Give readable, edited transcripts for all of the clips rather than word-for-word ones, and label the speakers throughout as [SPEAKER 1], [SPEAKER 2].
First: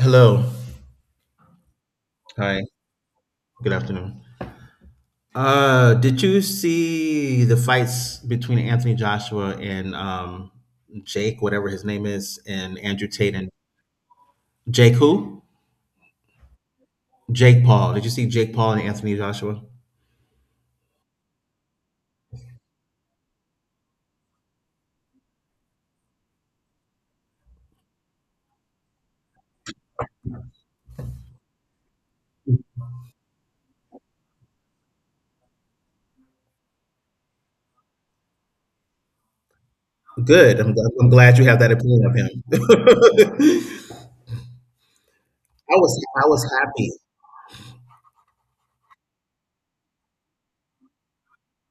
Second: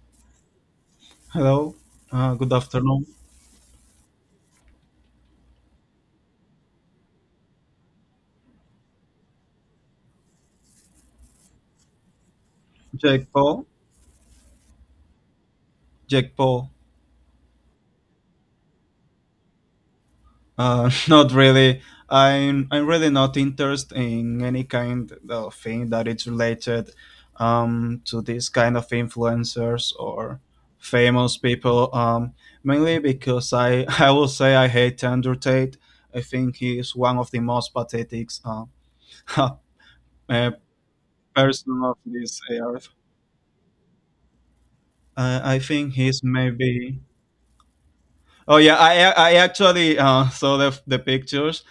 [SPEAKER 1] Hello.
[SPEAKER 2] Hello, good
[SPEAKER 1] Hi.
[SPEAKER 2] afternoon.
[SPEAKER 1] Good afternoon. Did you see the fights between Anthony Joshua and Jake, whatever his name is, and Andrew
[SPEAKER 2] Jake
[SPEAKER 1] Tate and
[SPEAKER 2] Paul.
[SPEAKER 1] Jake who?
[SPEAKER 2] Jake Paul.
[SPEAKER 1] Jake Paul. Did you see Jake Paul and Anthony Joshua?
[SPEAKER 2] Not really. I'm really not interested in any kind of thing that is related to this kind of influencers or famous people. Mainly because I I will say I hate Andrew Tate. I think he is one of the most pathetic uh,
[SPEAKER 1] Good. I'm glad you have that
[SPEAKER 2] person of
[SPEAKER 1] opinion of
[SPEAKER 2] this earth.
[SPEAKER 1] him.
[SPEAKER 2] I
[SPEAKER 1] I
[SPEAKER 2] think
[SPEAKER 1] was
[SPEAKER 2] he's
[SPEAKER 1] I was happy.
[SPEAKER 2] maybe. Oh yeah, I I actually saw the pictures.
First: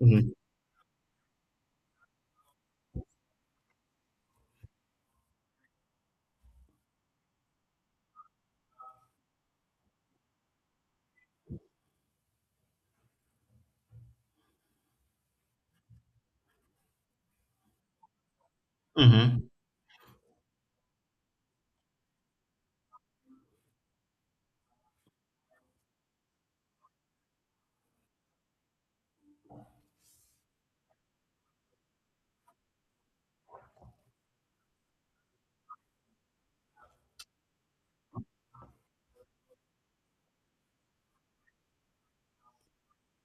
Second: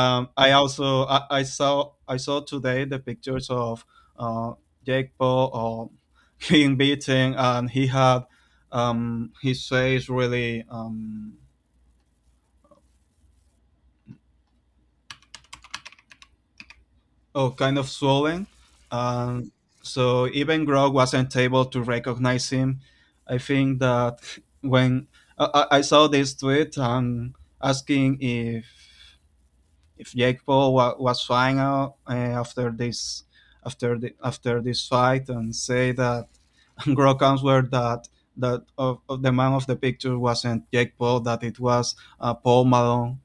[SPEAKER 1] Hmm.
[SPEAKER 2] I also I saw I saw today the pictures of uh, Jake Paul or being beaten, and he had his face really, oh, kind of swollen.
[SPEAKER 1] Hmm.
[SPEAKER 2] Um, so even Grog wasn't able to recognize him. I think that when I saw this tweet asking if Jake Paul was fine out, after this, after the, after this fight, and say that Gro comes where that that of the man of the picture wasn't Jake Paul, that it was Paul Malone.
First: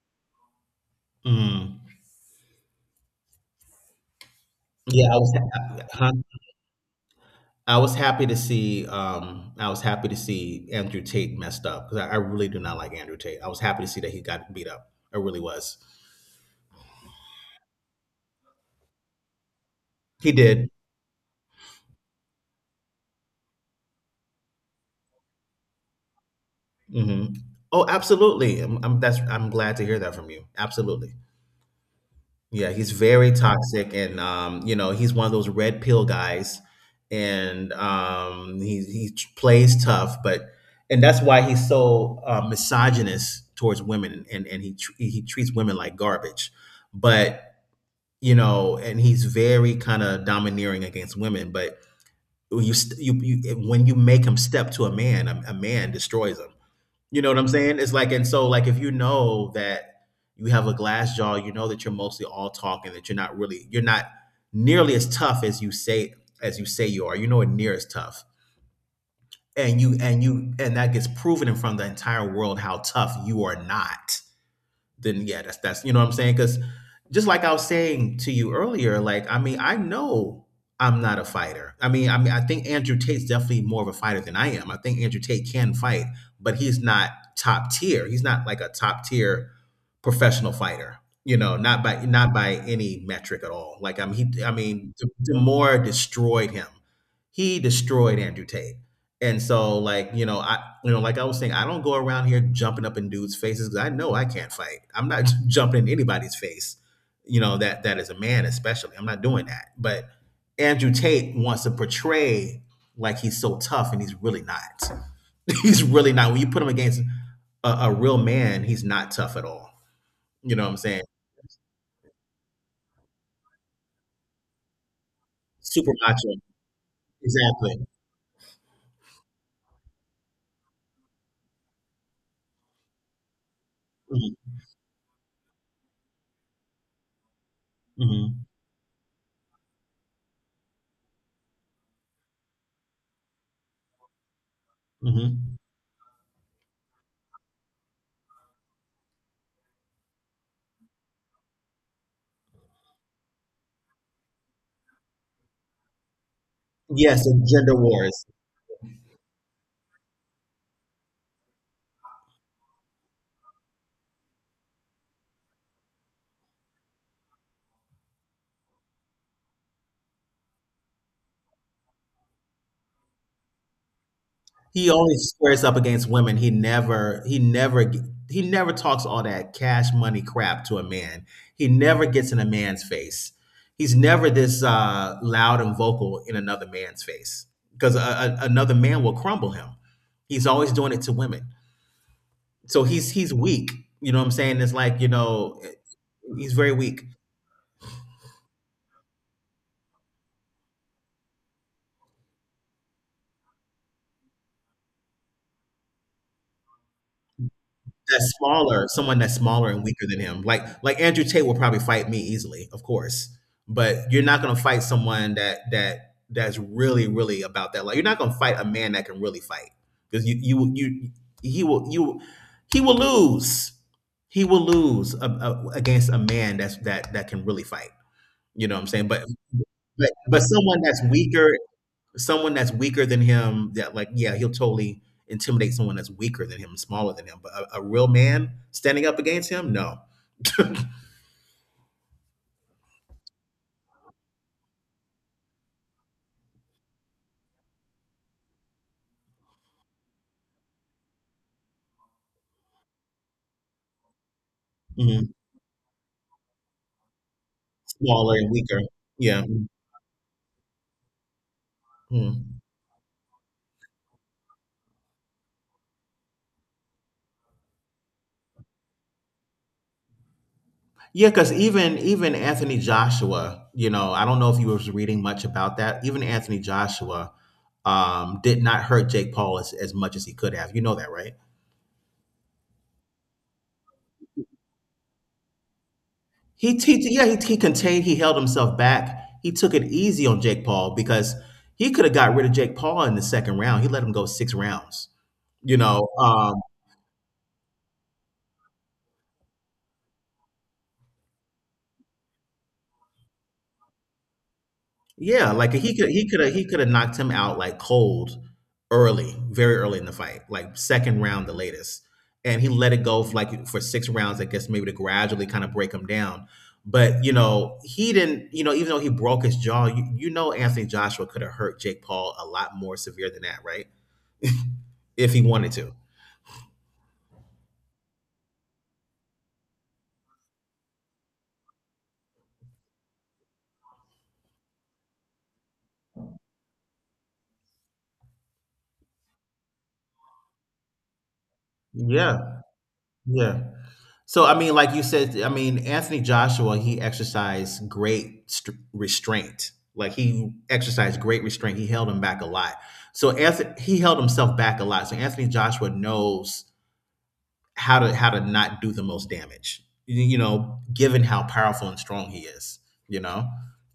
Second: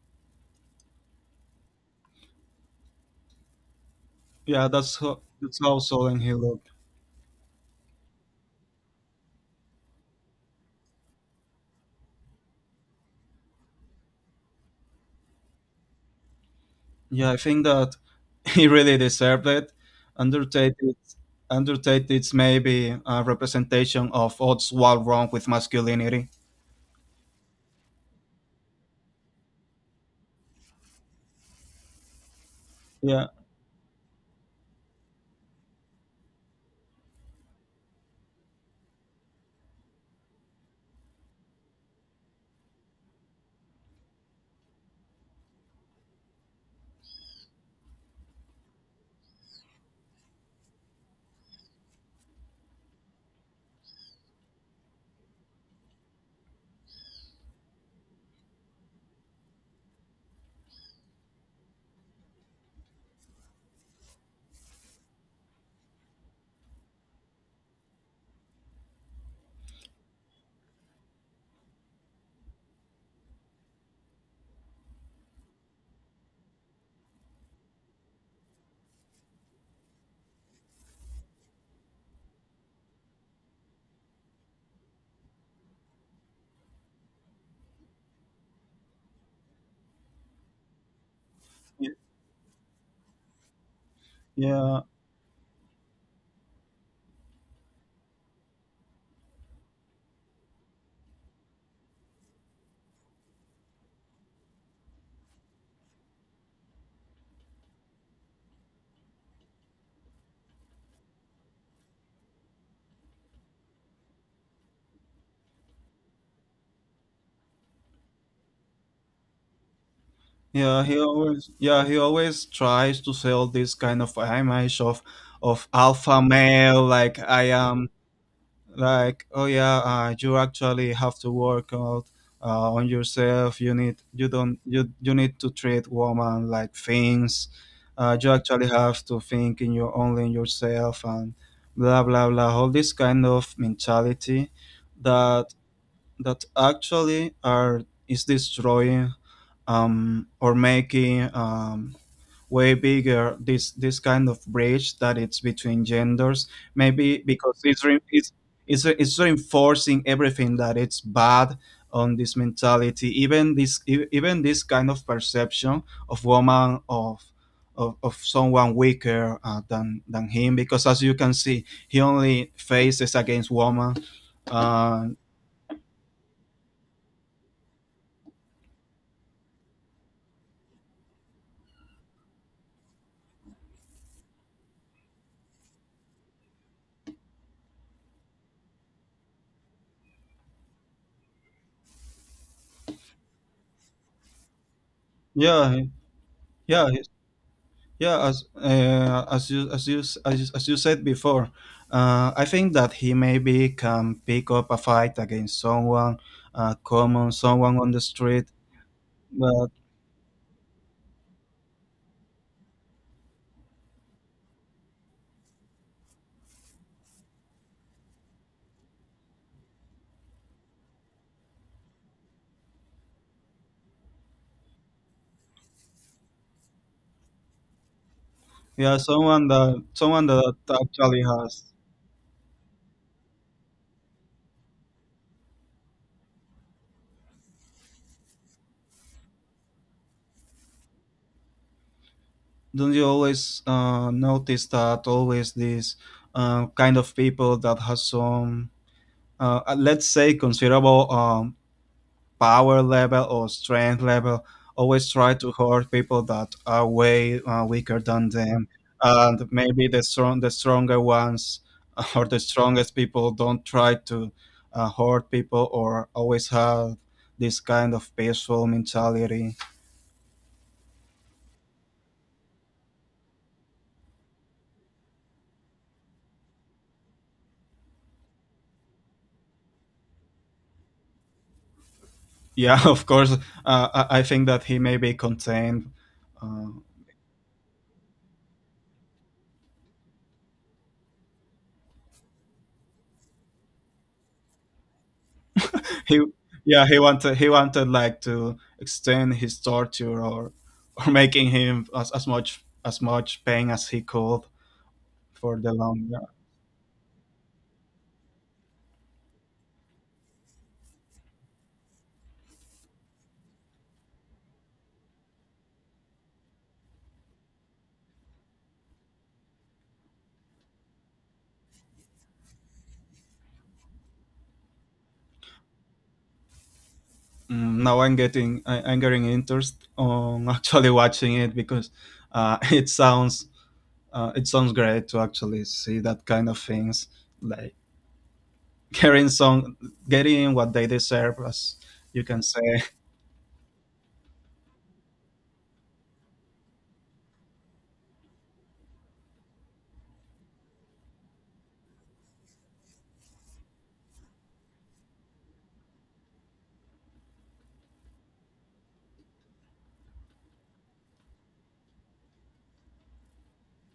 [SPEAKER 1] Hmm.
[SPEAKER 2] Yeah,
[SPEAKER 1] Yeah, I was.
[SPEAKER 2] that's how
[SPEAKER 1] Huh?
[SPEAKER 2] solemn he looked.
[SPEAKER 1] I was happy to see Andrew Tate messed up because I really do not like Andrew Tate. I was happy to see that he got beat up. I really was.
[SPEAKER 2] Yeah, I think that he really deserved it.
[SPEAKER 1] He did.
[SPEAKER 2] Undertaker it's- Undertaker it's maybe a representation of what's all wrong with masculinity.
[SPEAKER 1] Hmm. Oh, absolutely. I'm glad to hear that from you. Absolutely. Yeah, he's
[SPEAKER 2] Yeah,
[SPEAKER 1] very toxic, and he's one of those red pill guys, and he plays tough, but and that's why he's so misogynist towards women, and he treats women like garbage, but and he's very kind of domineering against women. But you when you make him step to a man, a man destroys him. You know what I'm saying? It's like, and so like, if you know that you have a glass jaw, you know that you're mostly all talking, that you're not really, you're not nearly as tough as you say you are. You know, it near as tough, and you and you and that gets proven in front of the entire world how tough you are not, then yeah, that's, you know what I'm saying? Because just like I was saying to you earlier, like I mean, I know I'm not a fighter. I mean, I think Andrew Tate's definitely more of a fighter than I am. I think Andrew Tate can fight, but he's not top tier. He's not like a top tier professional fighter. You know,
[SPEAKER 2] y-
[SPEAKER 1] not by any metric at all. Like I mean, I
[SPEAKER 2] yeah.
[SPEAKER 1] mean, Demore destroyed him. He destroyed Andrew Tate. And so, like, you know, you know, like I was saying, I don't go around here jumping up in dudes' faces because I know I can't fight. I'm not jumping in anybody's face, you know, that is a man especially. I'm not doing that. But Andrew Tate wants to portray like he's so tough, and he's really not. He's really not. When you put him against a real man, he's not tough at all. You know what I'm
[SPEAKER 2] Yeah, he
[SPEAKER 1] saying?
[SPEAKER 2] always, yeah, he always tries to sell this kind of image of
[SPEAKER 1] Super
[SPEAKER 2] alpha
[SPEAKER 1] macho.
[SPEAKER 2] male, like I
[SPEAKER 1] Exactly.
[SPEAKER 2] am, like, oh yeah, you actually have to work out on yourself. You
[SPEAKER 1] Hmm.
[SPEAKER 2] don't you need to treat woman like things. You
[SPEAKER 1] Hmm.
[SPEAKER 2] actually have to think in your only in yourself and blah blah blah. All this kind of mentality that
[SPEAKER 1] Hmm.
[SPEAKER 2] that actually are is destroying, or making, way bigger this this kind of bridge that it's between genders, maybe
[SPEAKER 1] Yes, and
[SPEAKER 2] because
[SPEAKER 1] gender
[SPEAKER 2] it's
[SPEAKER 1] wars.
[SPEAKER 2] it's it's reinforcing everything that it's bad on this mentality, even this even this kind of perception of woman of someone weaker than him, because as you can see he only faces against woman.
[SPEAKER 1] He
[SPEAKER 2] uh,
[SPEAKER 1] only squares up against women. He never talks all that cash money crap to a man. He never gets in a man's face. He's never this loud and vocal in another man's face because another man will crumble him. He's always doing it to women, so he's weak. You know what I'm saying? It's like
[SPEAKER 2] yeah.
[SPEAKER 1] he's very
[SPEAKER 2] Yeah.
[SPEAKER 1] weak.
[SPEAKER 2] Yeah, as you, as you as you, as you said before, I think that he maybe can pick up a fight against someone common, someone on the
[SPEAKER 1] That's
[SPEAKER 2] street,
[SPEAKER 1] smaller, someone that's smaller
[SPEAKER 2] but
[SPEAKER 1] and weaker than him. Like Andrew Tate will probably fight me easily, of course. But you're not gonna fight someone that that's really, really about that. Like you're not gonna fight a man that can really fight. Because you you he will lose. He will lose against a man that's that can really fight. You know what I'm
[SPEAKER 2] yeah,
[SPEAKER 1] saying? But but
[SPEAKER 2] someone
[SPEAKER 1] but
[SPEAKER 2] that actually has.
[SPEAKER 1] someone that's weaker than him, that like, yeah, he'll totally intimidate someone that's weaker than him, smaller than him, but a real man standing up against him, no.
[SPEAKER 2] Don't you always notice that always these kind of people that has some, let's say, considerable, power level or strength level, always
[SPEAKER 1] Mhm.
[SPEAKER 2] try to hurt people that are way weaker than
[SPEAKER 1] Smaller and
[SPEAKER 2] them,
[SPEAKER 1] weaker. Yeah.
[SPEAKER 2] and maybe the stronger ones or the
[SPEAKER 1] Mhm.
[SPEAKER 2] strongest people don't try to hurt people or always have this kind of peaceful mentality.
[SPEAKER 1] Yeah, because even Anthony Joshua, you know, I don't know if you was reading much about that, even Anthony Joshua did not hurt Jake Paul as much as he could have. You know that, right?
[SPEAKER 2] Yeah, of course. I think that he may be contained. uh,
[SPEAKER 1] He, yeah, he contained, he held himself back. He took it easy on Jake Paul because he could have got rid of Jake Paul in the second round. He let him go six rounds. You know,
[SPEAKER 2] he, yeah, he wanted, he wanted like to extend his torture or making him as much, as much pain as he could
[SPEAKER 1] yeah,
[SPEAKER 2] for the
[SPEAKER 1] like
[SPEAKER 2] long, yeah.
[SPEAKER 1] he could have knocked him out like cold early, very early in the fight, like second round the latest. And he let it go for like for six rounds, I guess, maybe to gradually kind of break him down. But you know, he didn't, you know, even though he broke his jaw, you know Anthony Joshua could have hurt Jake Paul a lot more severe than that, right? If he wanted to.
[SPEAKER 2] Mm, now I'm getting, I'm getting interest on actually watching it, because it sounds, it sounds great to actually see that kind of things, like getting some, getting what they deserve, as you
[SPEAKER 1] Yeah,
[SPEAKER 2] can say.
[SPEAKER 1] yeah. So I mean, like you said, I mean Anthony Joshua, he exercised great restraint. Like he exercised great restraint. He held him back a lot. So Anthony, he held himself back a lot. So Anthony Joshua knows how to not do the most damage, given how powerful and strong he is, you know,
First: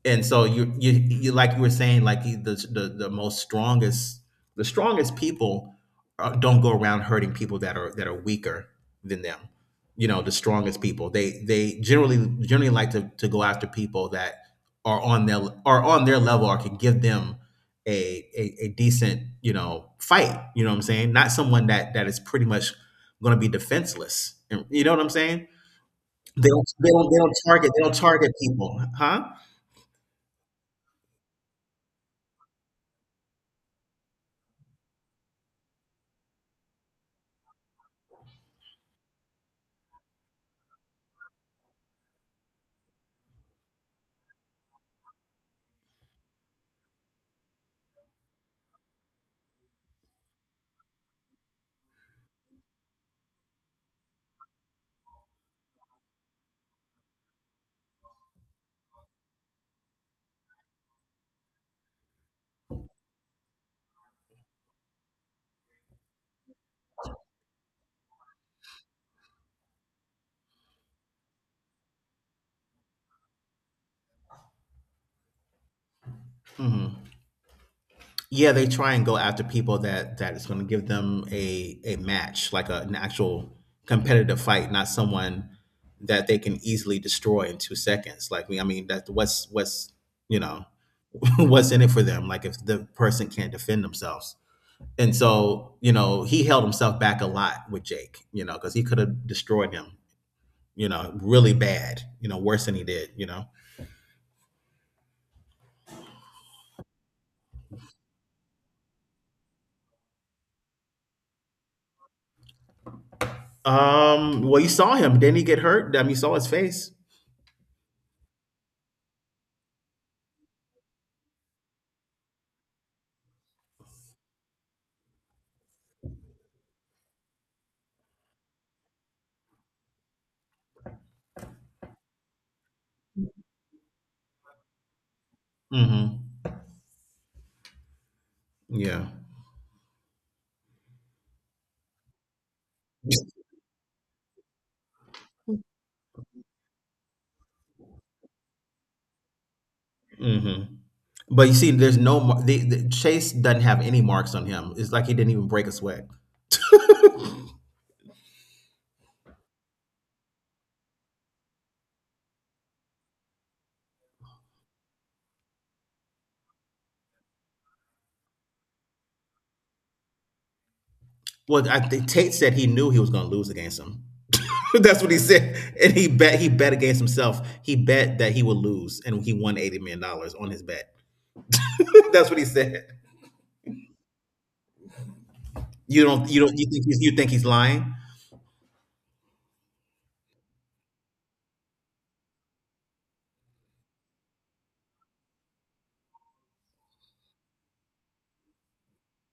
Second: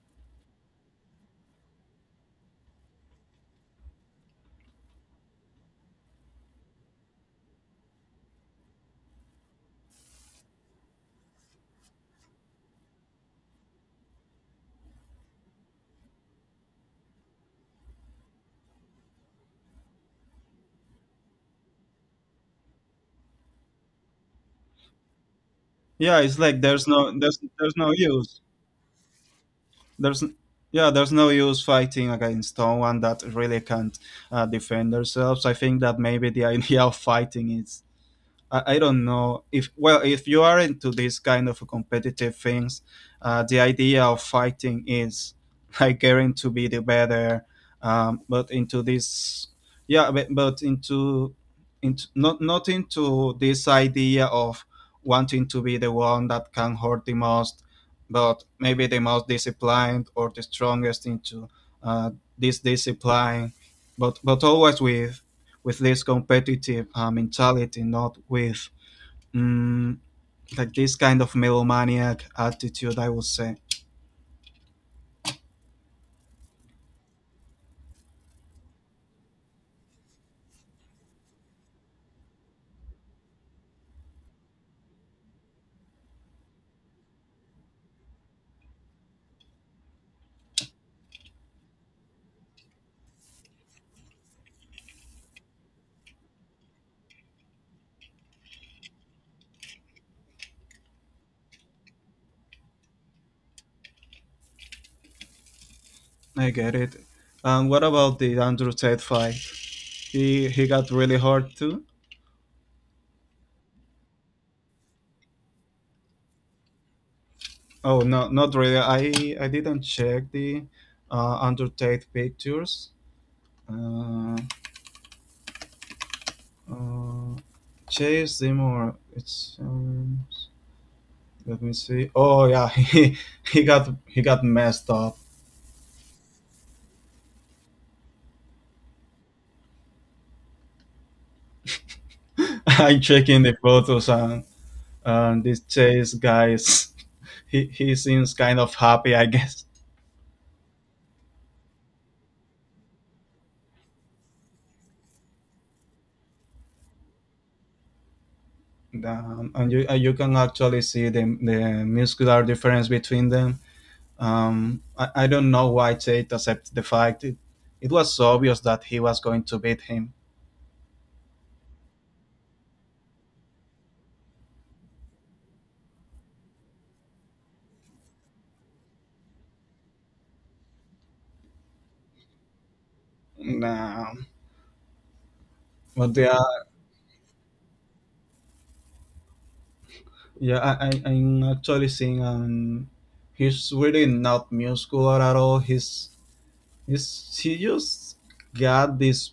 [SPEAKER 1] and so you like you were saying, like the most strongest, the strongest people don't go around hurting people that are weaker than them. You know, the strongest people, they generally like to go after people that are on their are on their level, or can give them a decent fight. You know what I'm saying, not someone that is pretty much going to be defenseless. You know what I'm saying?
[SPEAKER 2] Yeah, it's
[SPEAKER 1] They
[SPEAKER 2] like
[SPEAKER 1] don't,
[SPEAKER 2] there's
[SPEAKER 1] they don't,
[SPEAKER 2] no, there's
[SPEAKER 1] they
[SPEAKER 2] no
[SPEAKER 1] don't target
[SPEAKER 2] use.
[SPEAKER 1] people, huh?
[SPEAKER 2] there's n- yeah, there's no use fighting against someone that really can't defend themselves. I think that maybe the idea of fighting is, I don't know if, well, if you are into this kind of competitive things, the idea of fighting is like getting to be the better. Um, but into this, but into, not, not into this idea of wanting to be the one that can hurt the most, but maybe the most disciplined or the strongest into uh, this discipline, but always with this competitive mentality, not with, mm, like this kind of megalomaniac attitude, I would say.
[SPEAKER 1] Hmm. Yeah, they try and go after people that is going to give them a match, like an actual competitive fight, not someone that they can easily destroy in 2 seconds. Like me, I mean, that what's you know what's in it for them? Like if the person can't defend themselves. And so, he held himself back a lot with Jake, because he could have destroyed him, really bad, worse than he did.
[SPEAKER 2] I get it. And what about the Andrew Tate fight? He got really hurt too.
[SPEAKER 1] Well, you saw him. Didn't he get hurt? I mean, you saw his face.
[SPEAKER 2] Oh no, not really. I didn't check the Andrew Tate pictures. Uh, uh, Chase Seymour. It's, let me see. Oh yeah, he got, he got messed up.
[SPEAKER 1] Mm-hmm. Yeah.
[SPEAKER 2] I'm checking the photos. And this chase guy is he seems kind of happy, I guess.
[SPEAKER 1] Mm-hmm. But you see, there's no mar- the, Chase doesn't have any marks on him. It's like he didn't even break a sweat.
[SPEAKER 2] And you, you can actually see the muscular difference between them. I don't know why Chase accepted the fact. It was so obvious that he was going to beat him.
[SPEAKER 1] Well, I think Tate said he knew he was going to lose against him. That's what he said, and he bet against himself. He bet that he would lose, and he won $80 million on his bet. That's what he said.
[SPEAKER 2] Nah,
[SPEAKER 1] You
[SPEAKER 2] but they
[SPEAKER 1] don't you don't
[SPEAKER 2] are,
[SPEAKER 1] you think you think he's lying?
[SPEAKER 2] yeah, I'm actually seeing, he's really not muscular at all. He's, he just got this,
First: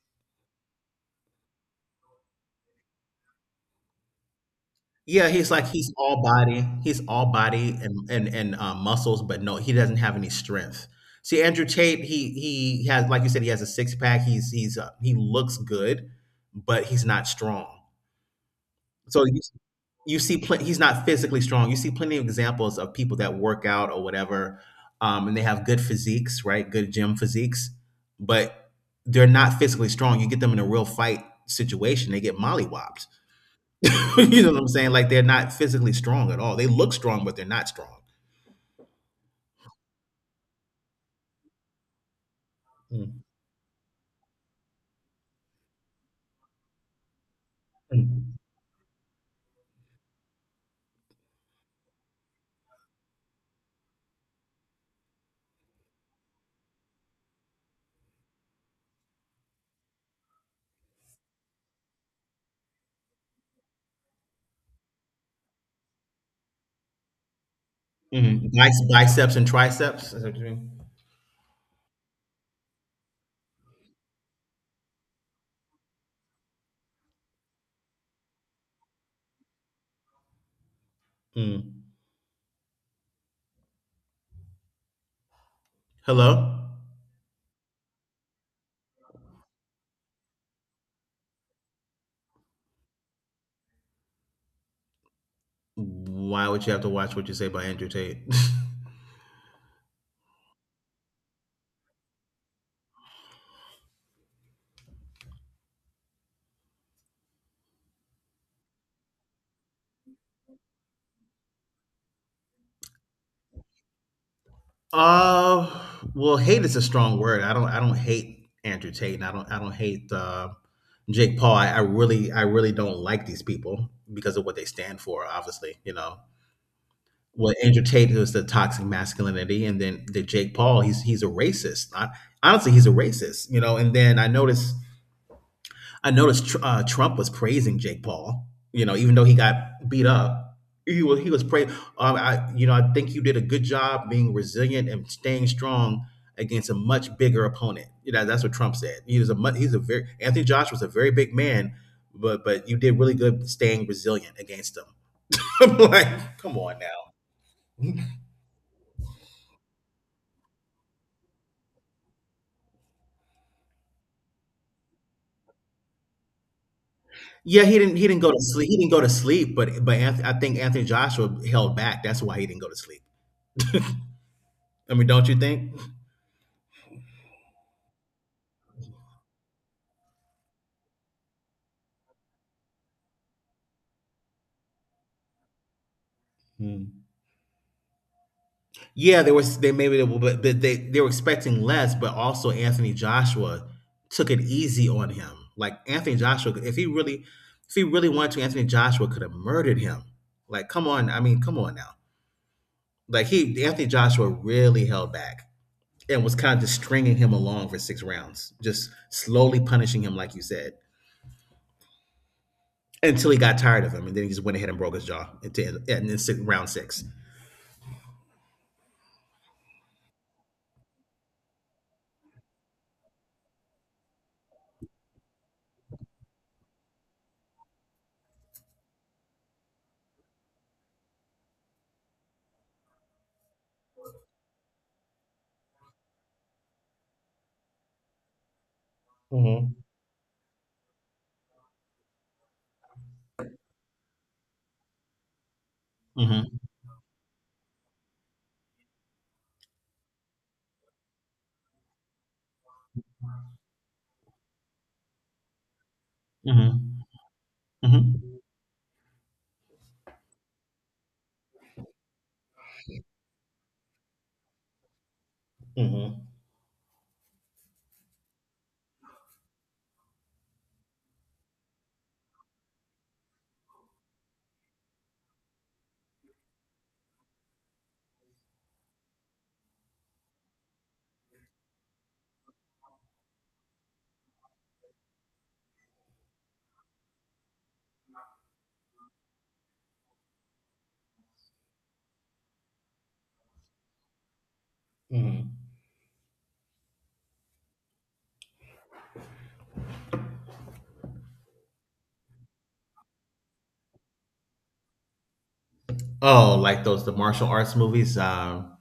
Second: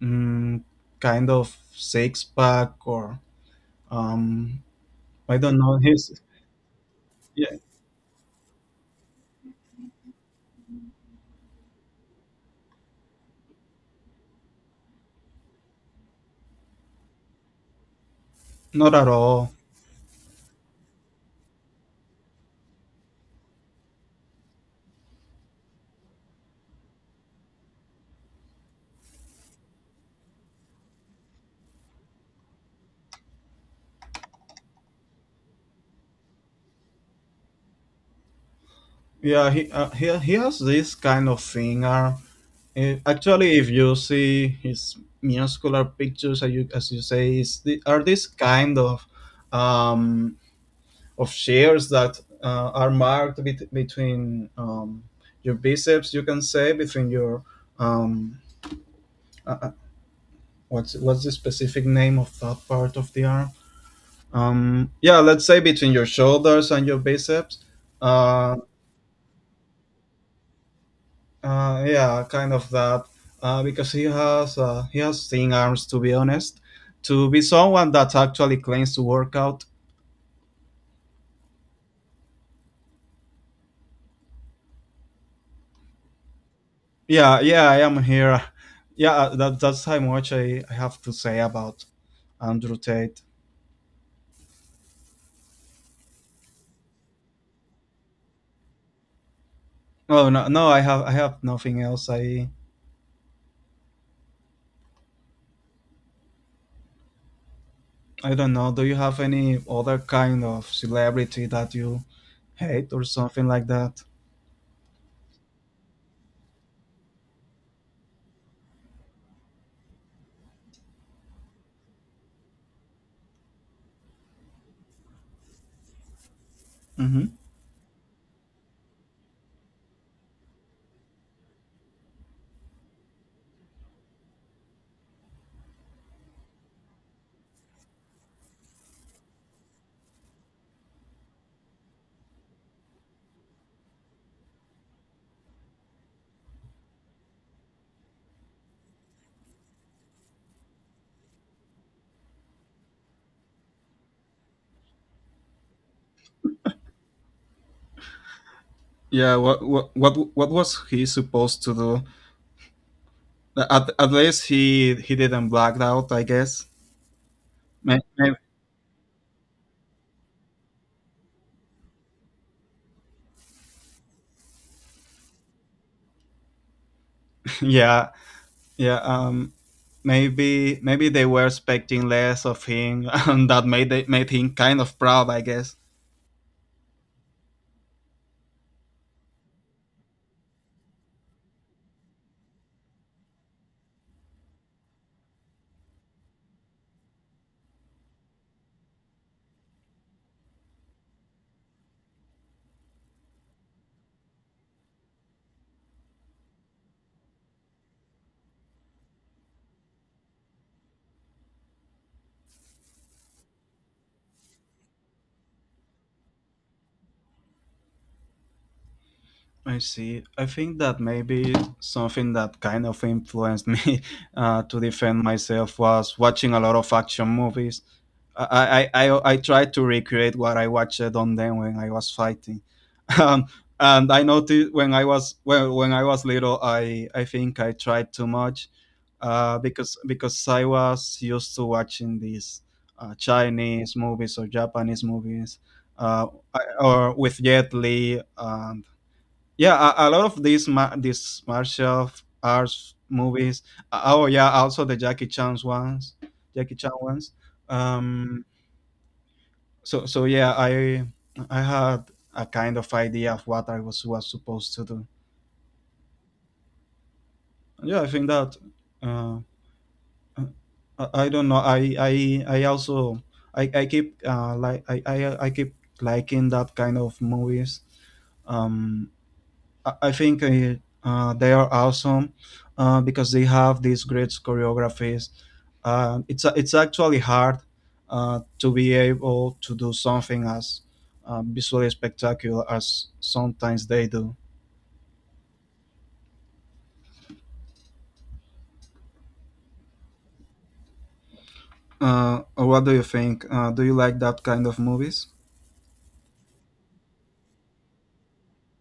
[SPEAKER 2] mm, kind of six pack or, um,
[SPEAKER 1] Yeah,
[SPEAKER 2] I
[SPEAKER 1] he's
[SPEAKER 2] don't
[SPEAKER 1] like
[SPEAKER 2] know,
[SPEAKER 1] he's
[SPEAKER 2] he's,
[SPEAKER 1] all body. He's all
[SPEAKER 2] yeah,
[SPEAKER 1] body and and muscles, but no, he doesn't have any strength. See, Andrew Tate, he has, like you said, he has a six pack. He looks good, but he's not strong.
[SPEAKER 2] not at
[SPEAKER 1] So you,
[SPEAKER 2] all.
[SPEAKER 1] you see, he's not physically strong. You see plenty of examples of people that work out or whatever, and they have good physiques, right? Good gym physiques, but they're not physically strong. You get them in a real fight situation, they get mollywopped. You know what I'm saying? Like they're not physically strong at all. They look strong, but they're not strong.
[SPEAKER 2] Yeah, he, he has this kind of finger.
[SPEAKER 1] Mm,
[SPEAKER 2] Actually, if you see his muscular pictures, as you say, is the, are this
[SPEAKER 1] mm,
[SPEAKER 2] kind of, um, of shares that are marked between, um, your biceps, you can say between your, um, uh, uh, what's the specific name of that part of the arm? Yeah, let's say between your shoulders and your biceps.
[SPEAKER 1] mm.
[SPEAKER 2] Uh,
[SPEAKER 1] Biceps and triceps. Is that what you mean?
[SPEAKER 2] yeah, kind of that. Because he has thin arms, to be honest. To be someone that actually claims to work out.
[SPEAKER 1] Mm. Hello.
[SPEAKER 2] Yeah, yeah, I am here. Yeah, that, that's how much I have to say about Andrew Tate.
[SPEAKER 1] Why would you have to watch what you say by Andrew Tate?
[SPEAKER 2] Oh no, no, I have, I have nothing else. I don't know. Do you have any other kind of celebrity that you hate or something like that?
[SPEAKER 1] uh, well, hate is a strong word. I don't. I don't hate Andrew Tate, and I don't. I don't hate Jake Paul. I really. I really don't like these people because of what they stand for. Obviously.
[SPEAKER 2] Mm-hmm.
[SPEAKER 1] Well, Andrew Tate was the toxic masculinity, and then the Jake Paul, he's a racist. Honestly, he's a racist. And then I noticed Trump was praising Jake Paul, even though he got beat up, he was praising. I think you did a good job being resilient and staying strong against a much bigger opponent. You know, that's what Trump said. He was a mu- he's a very Anthony Joshua was a very big man, but you did really good staying resilient against him. I'm like, come on now.
[SPEAKER 2] Yeah, what what was he supposed to do? At least he didn't black out, I guess.
[SPEAKER 1] Yeah, he didn't go
[SPEAKER 2] Maybe,
[SPEAKER 1] to sleep. He didn't go to sleep, but I think Anthony Joshua held back. That's why he didn't go to sleep. I mean, don't you think?
[SPEAKER 2] yeah, yeah. Maybe maybe they were expecting less of him, and that made they, made him kind of proud, I guess.
[SPEAKER 1] Hmm. Yeah, they were. They maybe they were, but they were expecting less, but also Anthony Joshua took it easy on him. Like Anthony Joshua, if he really wanted to, Anthony Joshua could have murdered him. Like, come on, I mean, come on now. Like he Anthony Joshua really held back and was kind of just stringing him along for 6 rounds, just slowly punishing him, like you said, until he got tired of him, and then he just went ahead and broke his jaw into, and then round 6.
[SPEAKER 2] I see. I think that maybe something that kind of influenced me to defend myself was watching a lot of action movies. I tried to recreate what I watched on them when I was fighting. Um, and I noticed when I was, well, when I was little, I think I tried too much,
[SPEAKER 1] Mm-hmm.
[SPEAKER 2] because I was used to watching these Chinese movies or Japanese movies, uh,
[SPEAKER 1] Mm-hmm.
[SPEAKER 2] or with Jet Li. Yeah, a lot of these these martial arts movies. Oh yeah, also the jackie chan's ones, jackie
[SPEAKER 1] Mm-hmm.
[SPEAKER 2] chan ones,
[SPEAKER 1] Mm-hmm.
[SPEAKER 2] um, so, so yeah, I had a kind of idea of what I was supposed to do.
[SPEAKER 1] Mm-hmm.
[SPEAKER 2] Yeah, I think that, uh uh, I don't know, I also I keep, like I keep liking that kind of movies, um, I think, they are awesome, because they have these great choreographies. It's actually hard to be able to do something as visually spectacular as sometimes they do.
[SPEAKER 1] Mm-hmm.
[SPEAKER 2] What do you think? Do you like that kind of movies?
[SPEAKER 1] Oh, like those the martial arts movies? Um,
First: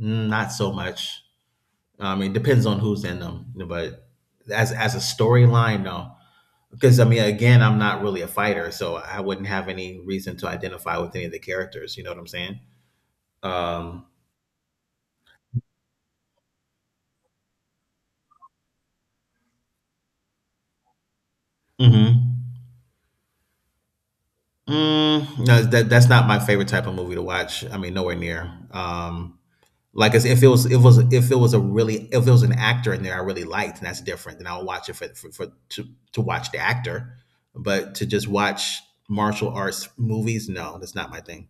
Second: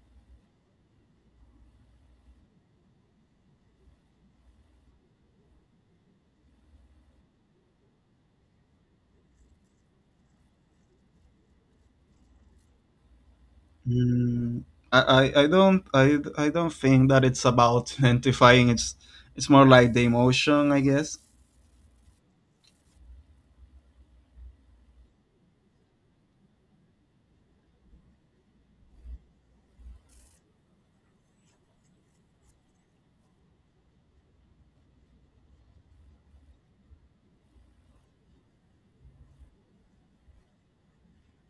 [SPEAKER 1] mm, Not so much. I mean, it depends on who's in them, but as a storyline, no. Because I mean, again, I'm not really a fighter, so I wouldn't have any reason to identify with any of the characters. You know what I'm saying? Um,
[SPEAKER 2] Mm, I don't, I don't think that it's about identifying. It's more like the emotion, I guess.
[SPEAKER 1] Mm-hmm. No, that's not my favorite type of movie to watch. I mean, nowhere near. Like as if it was, it was, if it was a really, if it was an actor in there I really liked, and that's different. Then I'll watch it for to watch the actor, but to just watch martial arts movies, no, that's not my thing.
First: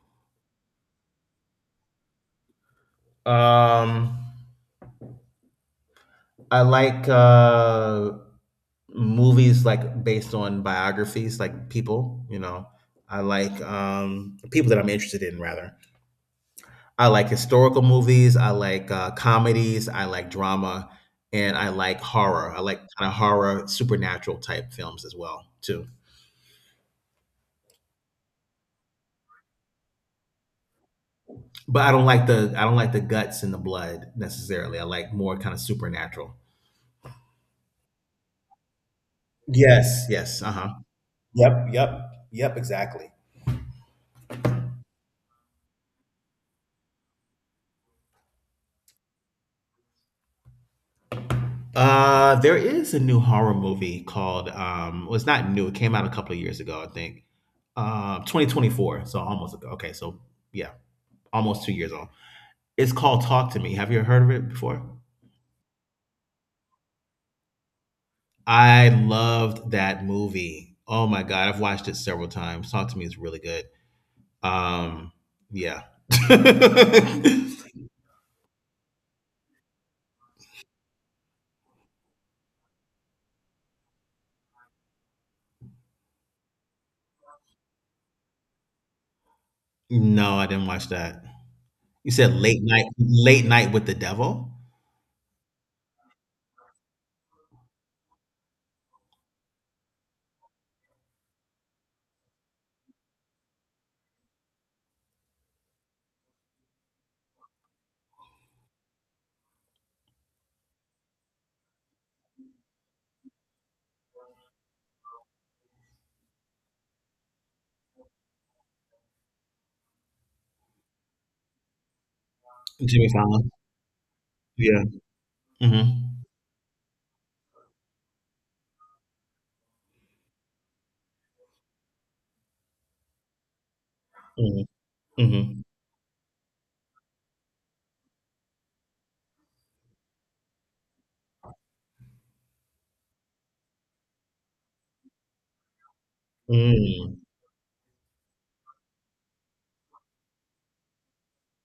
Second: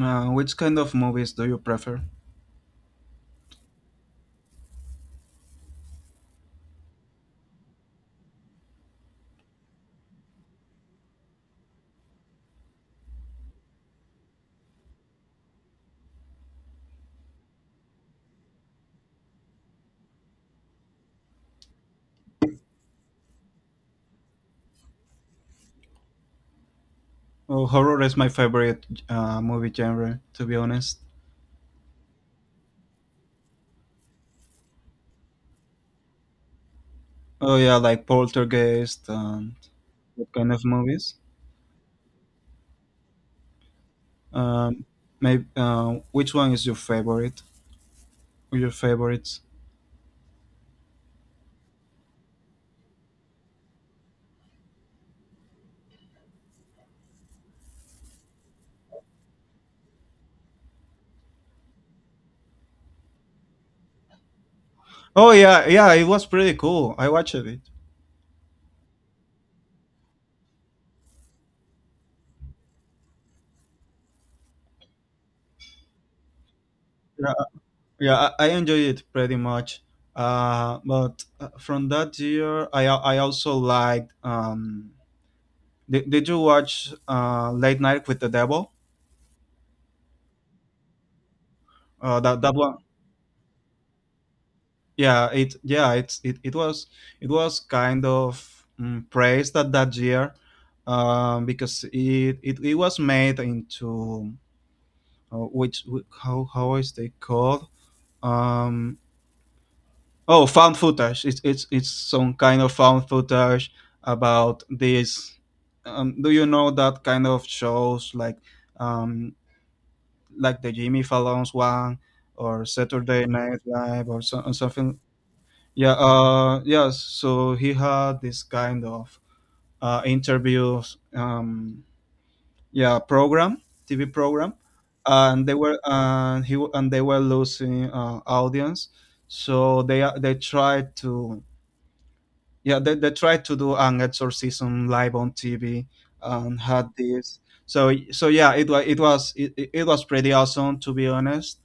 [SPEAKER 2] Which kind of movies do you prefer?
[SPEAKER 1] Um, I like movies like based on biographies, like people. You know, I like people that I'm interested in rather. I like historical movies. I like comedies. I like drama, and I like horror. I like kind of horror, supernatural type films as well too.
[SPEAKER 2] Oh, horror is my favorite movie genre, to be honest.
[SPEAKER 1] But I don't like the guts and the blood necessarily. I like more kind of supernatural.
[SPEAKER 2] Oh yeah, like Poltergeist and
[SPEAKER 1] Yes.
[SPEAKER 2] what
[SPEAKER 1] Yes. Uh
[SPEAKER 2] kind of
[SPEAKER 1] huh.
[SPEAKER 2] movies?
[SPEAKER 1] Yep, yep, yep, exactly.
[SPEAKER 2] Um, Maybe which one is your favorite? Or your favorites?
[SPEAKER 1] There is a new horror movie called Well, it's not new. It came out a couple of years ago, I think. 2024. So almost okay. So yeah, almost 2 years old. It's called Talk to Me. Have you heard of it before?
[SPEAKER 2] Oh yeah, yeah, it was pretty cool. I watched it.
[SPEAKER 1] I loved that movie. Oh my god, I've watched it several times. Talk to Me is really good. Um, yeah. No,
[SPEAKER 2] Yeah, yeah, I enjoyed it pretty much. But from that year, I also liked. Did you watch Late Night with the Devil?
[SPEAKER 1] I didn't watch that. You said
[SPEAKER 2] That that one,
[SPEAKER 1] late night with the devil.
[SPEAKER 2] yeah, it, yeah, it's, it was, it was kind of, mm, praised at that year, because it was made into which how is they called, um, oh, found footage. It's it's some kind of found footage about this, do you know that kind of shows like, um, like the jimmy fallon's one or
[SPEAKER 1] Jimmy
[SPEAKER 2] saturday
[SPEAKER 1] Fallon.
[SPEAKER 2] night live or so, or
[SPEAKER 1] Yeah.
[SPEAKER 2] something? Yeah,
[SPEAKER 1] Mm-hmm.
[SPEAKER 2] yeah. So he had this kind of interviews, yeah, program, TV program,
[SPEAKER 1] Mm-hmm.
[SPEAKER 2] and they
[SPEAKER 1] Mm-hmm.
[SPEAKER 2] were and he and they were losing audience, so they tried to, yeah, they tried to do an exorcism live on tv and had
[SPEAKER 1] Mm-hmm.
[SPEAKER 2] this, so so yeah, it was, it was, it was pretty awesome, to be honest.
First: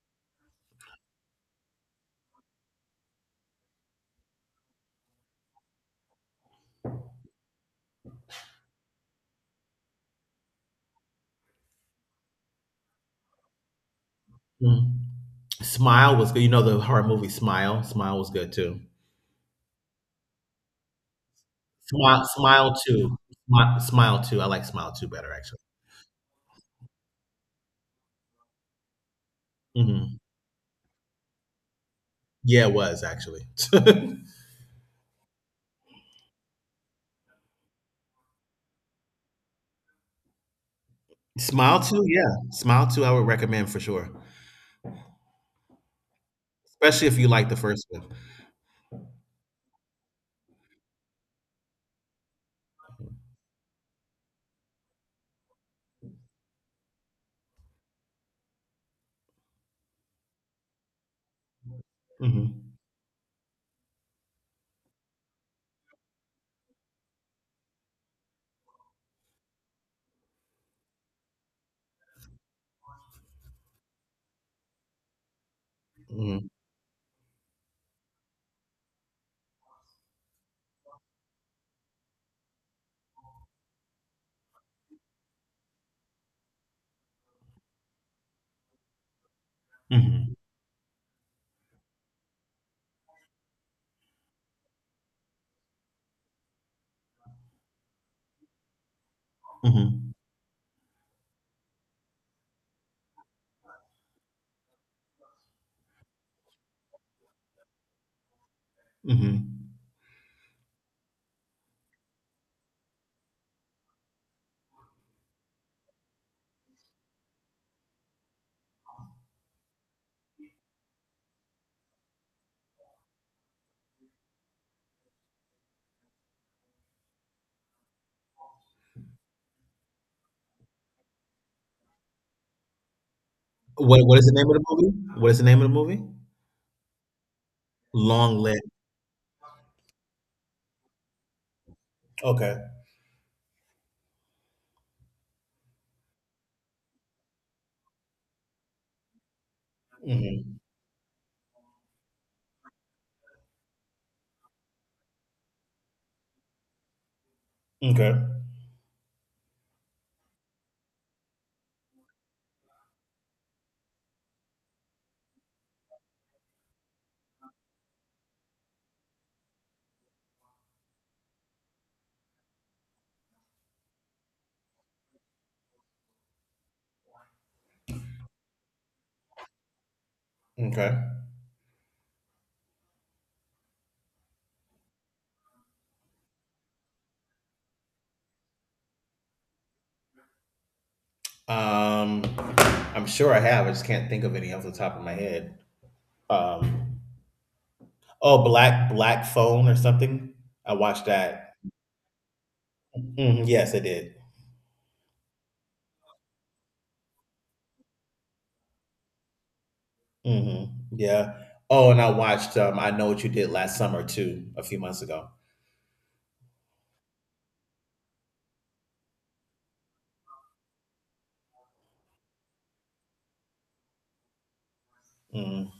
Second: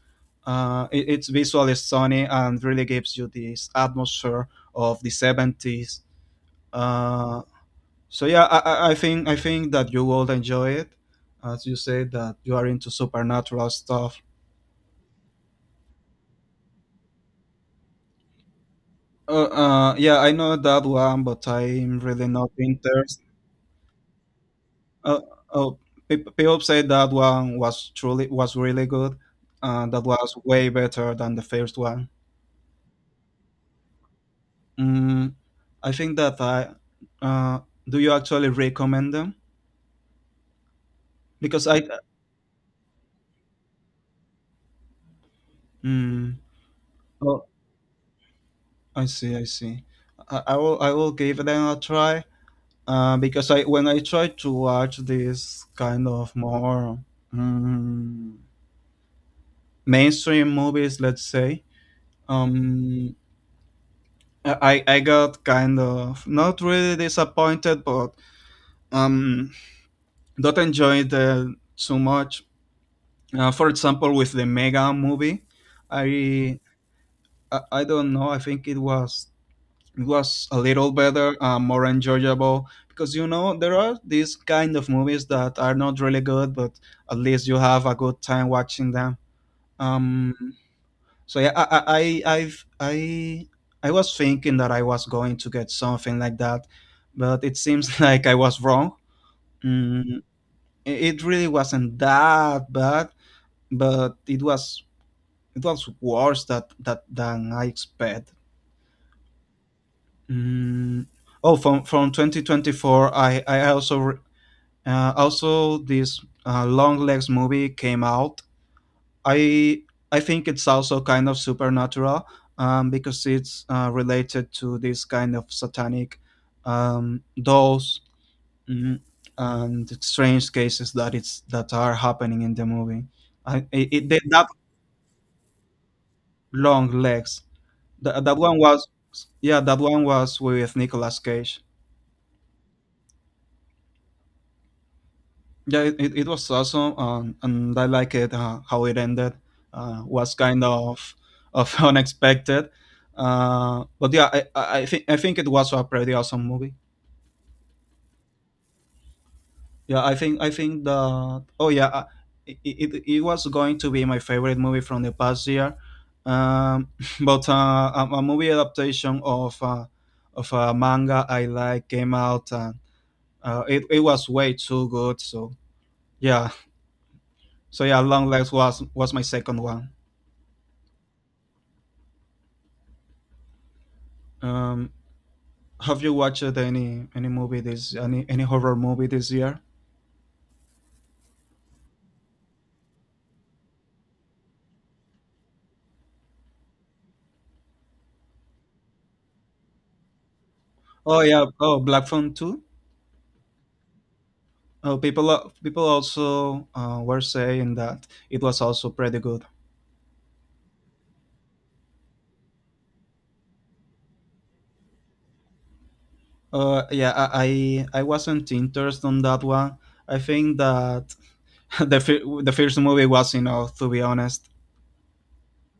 [SPEAKER 2] It, it's visually stunning and really gives you this atmosphere of the 70s. uh so yeah, I I think, I think that you will enjoy it, as you say that you are into supernatural stuff.
[SPEAKER 1] Mm-hmm. Smile was good. You know the horror movie Smile. Smile was good too.
[SPEAKER 2] Yeah, I know that one, but I'm
[SPEAKER 1] Smile,
[SPEAKER 2] really not
[SPEAKER 1] Smile too.
[SPEAKER 2] interested.
[SPEAKER 1] Smile, Smile too. I like Smile too
[SPEAKER 2] Uh,
[SPEAKER 1] better actually.
[SPEAKER 2] oh, people say that one was truly, was really good. That
[SPEAKER 1] Mhm.
[SPEAKER 2] was way better than the first one.
[SPEAKER 1] Yeah, it was actually.
[SPEAKER 2] Mm, I think that I. Uh, do you actually recommend them? Because
[SPEAKER 1] Smile
[SPEAKER 2] I.
[SPEAKER 1] too, yeah, Smile too, I would recommend for sure,
[SPEAKER 2] Mm,
[SPEAKER 1] especially if you
[SPEAKER 2] oh,
[SPEAKER 1] like the first one.
[SPEAKER 2] I see. I see. I will. I will give them a try. Because I when I try to watch these kind of more mm, mainstream movies, let's say,
[SPEAKER 1] Mm-hmm.
[SPEAKER 2] um, I got kind of not really disappointed, but um, not enjoyed it so much. For example, with the Mega movie,
[SPEAKER 1] Mm-hmm.
[SPEAKER 2] I, I don't know. I think it was a little better, more enjoyable because you know there are these kind of movies that are not really good, but at least you have a good time watching them.
[SPEAKER 1] Mm-hmm.
[SPEAKER 2] Um, So yeah, I I was thinking that I was going to get something like that, but it seems like I was wrong.
[SPEAKER 1] Mm-hmm.
[SPEAKER 2] Mm, it really wasn't that bad, but it was worse that that than I expect.
[SPEAKER 1] Hmm.
[SPEAKER 2] Mm, oh, from 2024, I also also this Long Legs movie came out, I I think it's also kind of supernatural because it's related to this kind of satanic dolls mm, and strange cases that it's that are happening in the movie. I, it, it,
[SPEAKER 1] What
[SPEAKER 2] they-
[SPEAKER 1] is the name
[SPEAKER 2] that
[SPEAKER 1] of the movie? What is the name of the movie?
[SPEAKER 2] long legs. That
[SPEAKER 1] Long
[SPEAKER 2] one
[SPEAKER 1] Lit.
[SPEAKER 2] was yeah. That one was with Nicolas Cage.
[SPEAKER 1] Okay.
[SPEAKER 2] Yeah, it was awesome, and I like it. How it ended was
[SPEAKER 1] Mm-hmm.
[SPEAKER 2] kind of unexpected, but yeah, I think it was a pretty awesome movie.
[SPEAKER 1] Okay.
[SPEAKER 2] Yeah, I think that, oh yeah, it was going to be my favorite movie from the past year, um, but a movie adaptation of a manga I like came out and it was way too good, so yeah. So yeah, Long Legs was my second one.
[SPEAKER 1] Okay.
[SPEAKER 2] Um, have you watched any movie this any horror movie this year?
[SPEAKER 1] Um, I'm sure I have. I just can't think of any off the top of my head. Um, oh, Black Black Phone or something. I watched
[SPEAKER 2] Oh yeah,
[SPEAKER 1] that.
[SPEAKER 2] oh, Black Phone Two.
[SPEAKER 1] Mhm, yes, I did.
[SPEAKER 2] Oh, people people also were saying that it was also pretty good.
[SPEAKER 1] Mhm. Yeah. Oh, and I watched, I Know What You Did Last Summer too, a few months ago.
[SPEAKER 2] Yeah, I wasn't interested on that one. I think that the the first movie was enough, to be honest.
[SPEAKER 1] Mhm.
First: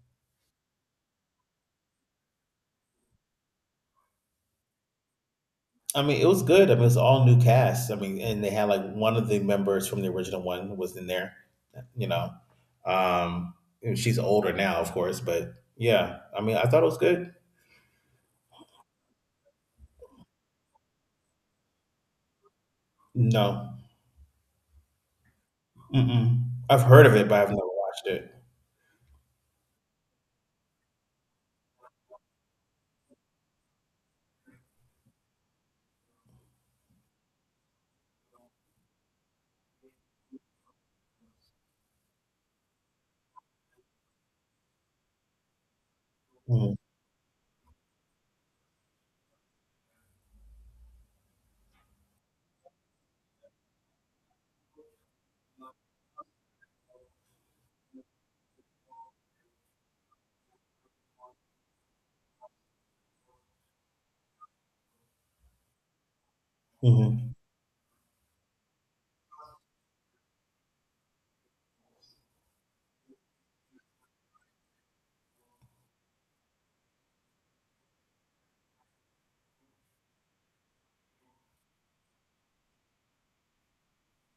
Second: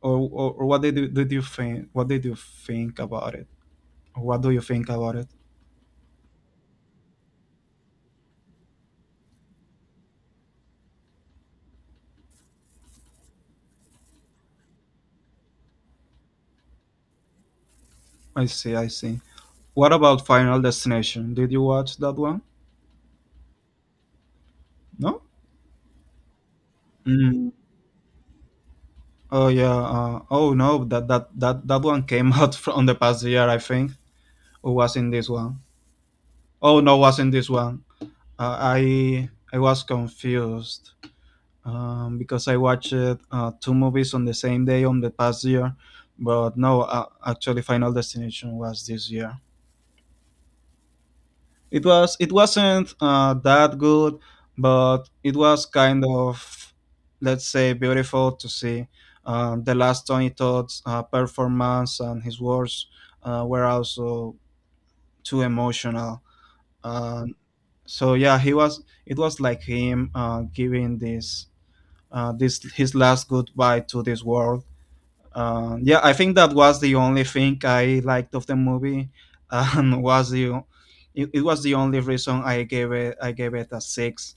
[SPEAKER 2] Or what did you, Did you think? What did you think about it? What do you think about it?
[SPEAKER 1] I mean, it was good. I mean, it's all new cast. I mean, and they had like one of the members from the original one was in there, you know. Um, and she's older now, of course, but yeah. I mean, I thought it was good.
[SPEAKER 2] I see, I see. What about Final Destination? Did you watch that one?
[SPEAKER 1] No.
[SPEAKER 2] No.
[SPEAKER 1] Mm-mm. I've heard of it, but I've never watched it.
[SPEAKER 2] Oh yeah. Oh no, that that one came out from the past year, I think, or was in this one? Oh no, was in this one. I was confused, because I watched two movies on the same day on the past year, but
[SPEAKER 1] Mhm.
[SPEAKER 2] no, actually, Final Destination was this year. It was it wasn't that good, but it was kind of, let's say, beautiful to see the last Tony Todd's performance, and his words were also too emotional.
[SPEAKER 1] Mhm.
[SPEAKER 2] Um, so yeah, he was, it was like him giving this this his last goodbye to this world. Yeah, I think that was the only thing I liked of the movie, and was the it was the only reason I gave it a six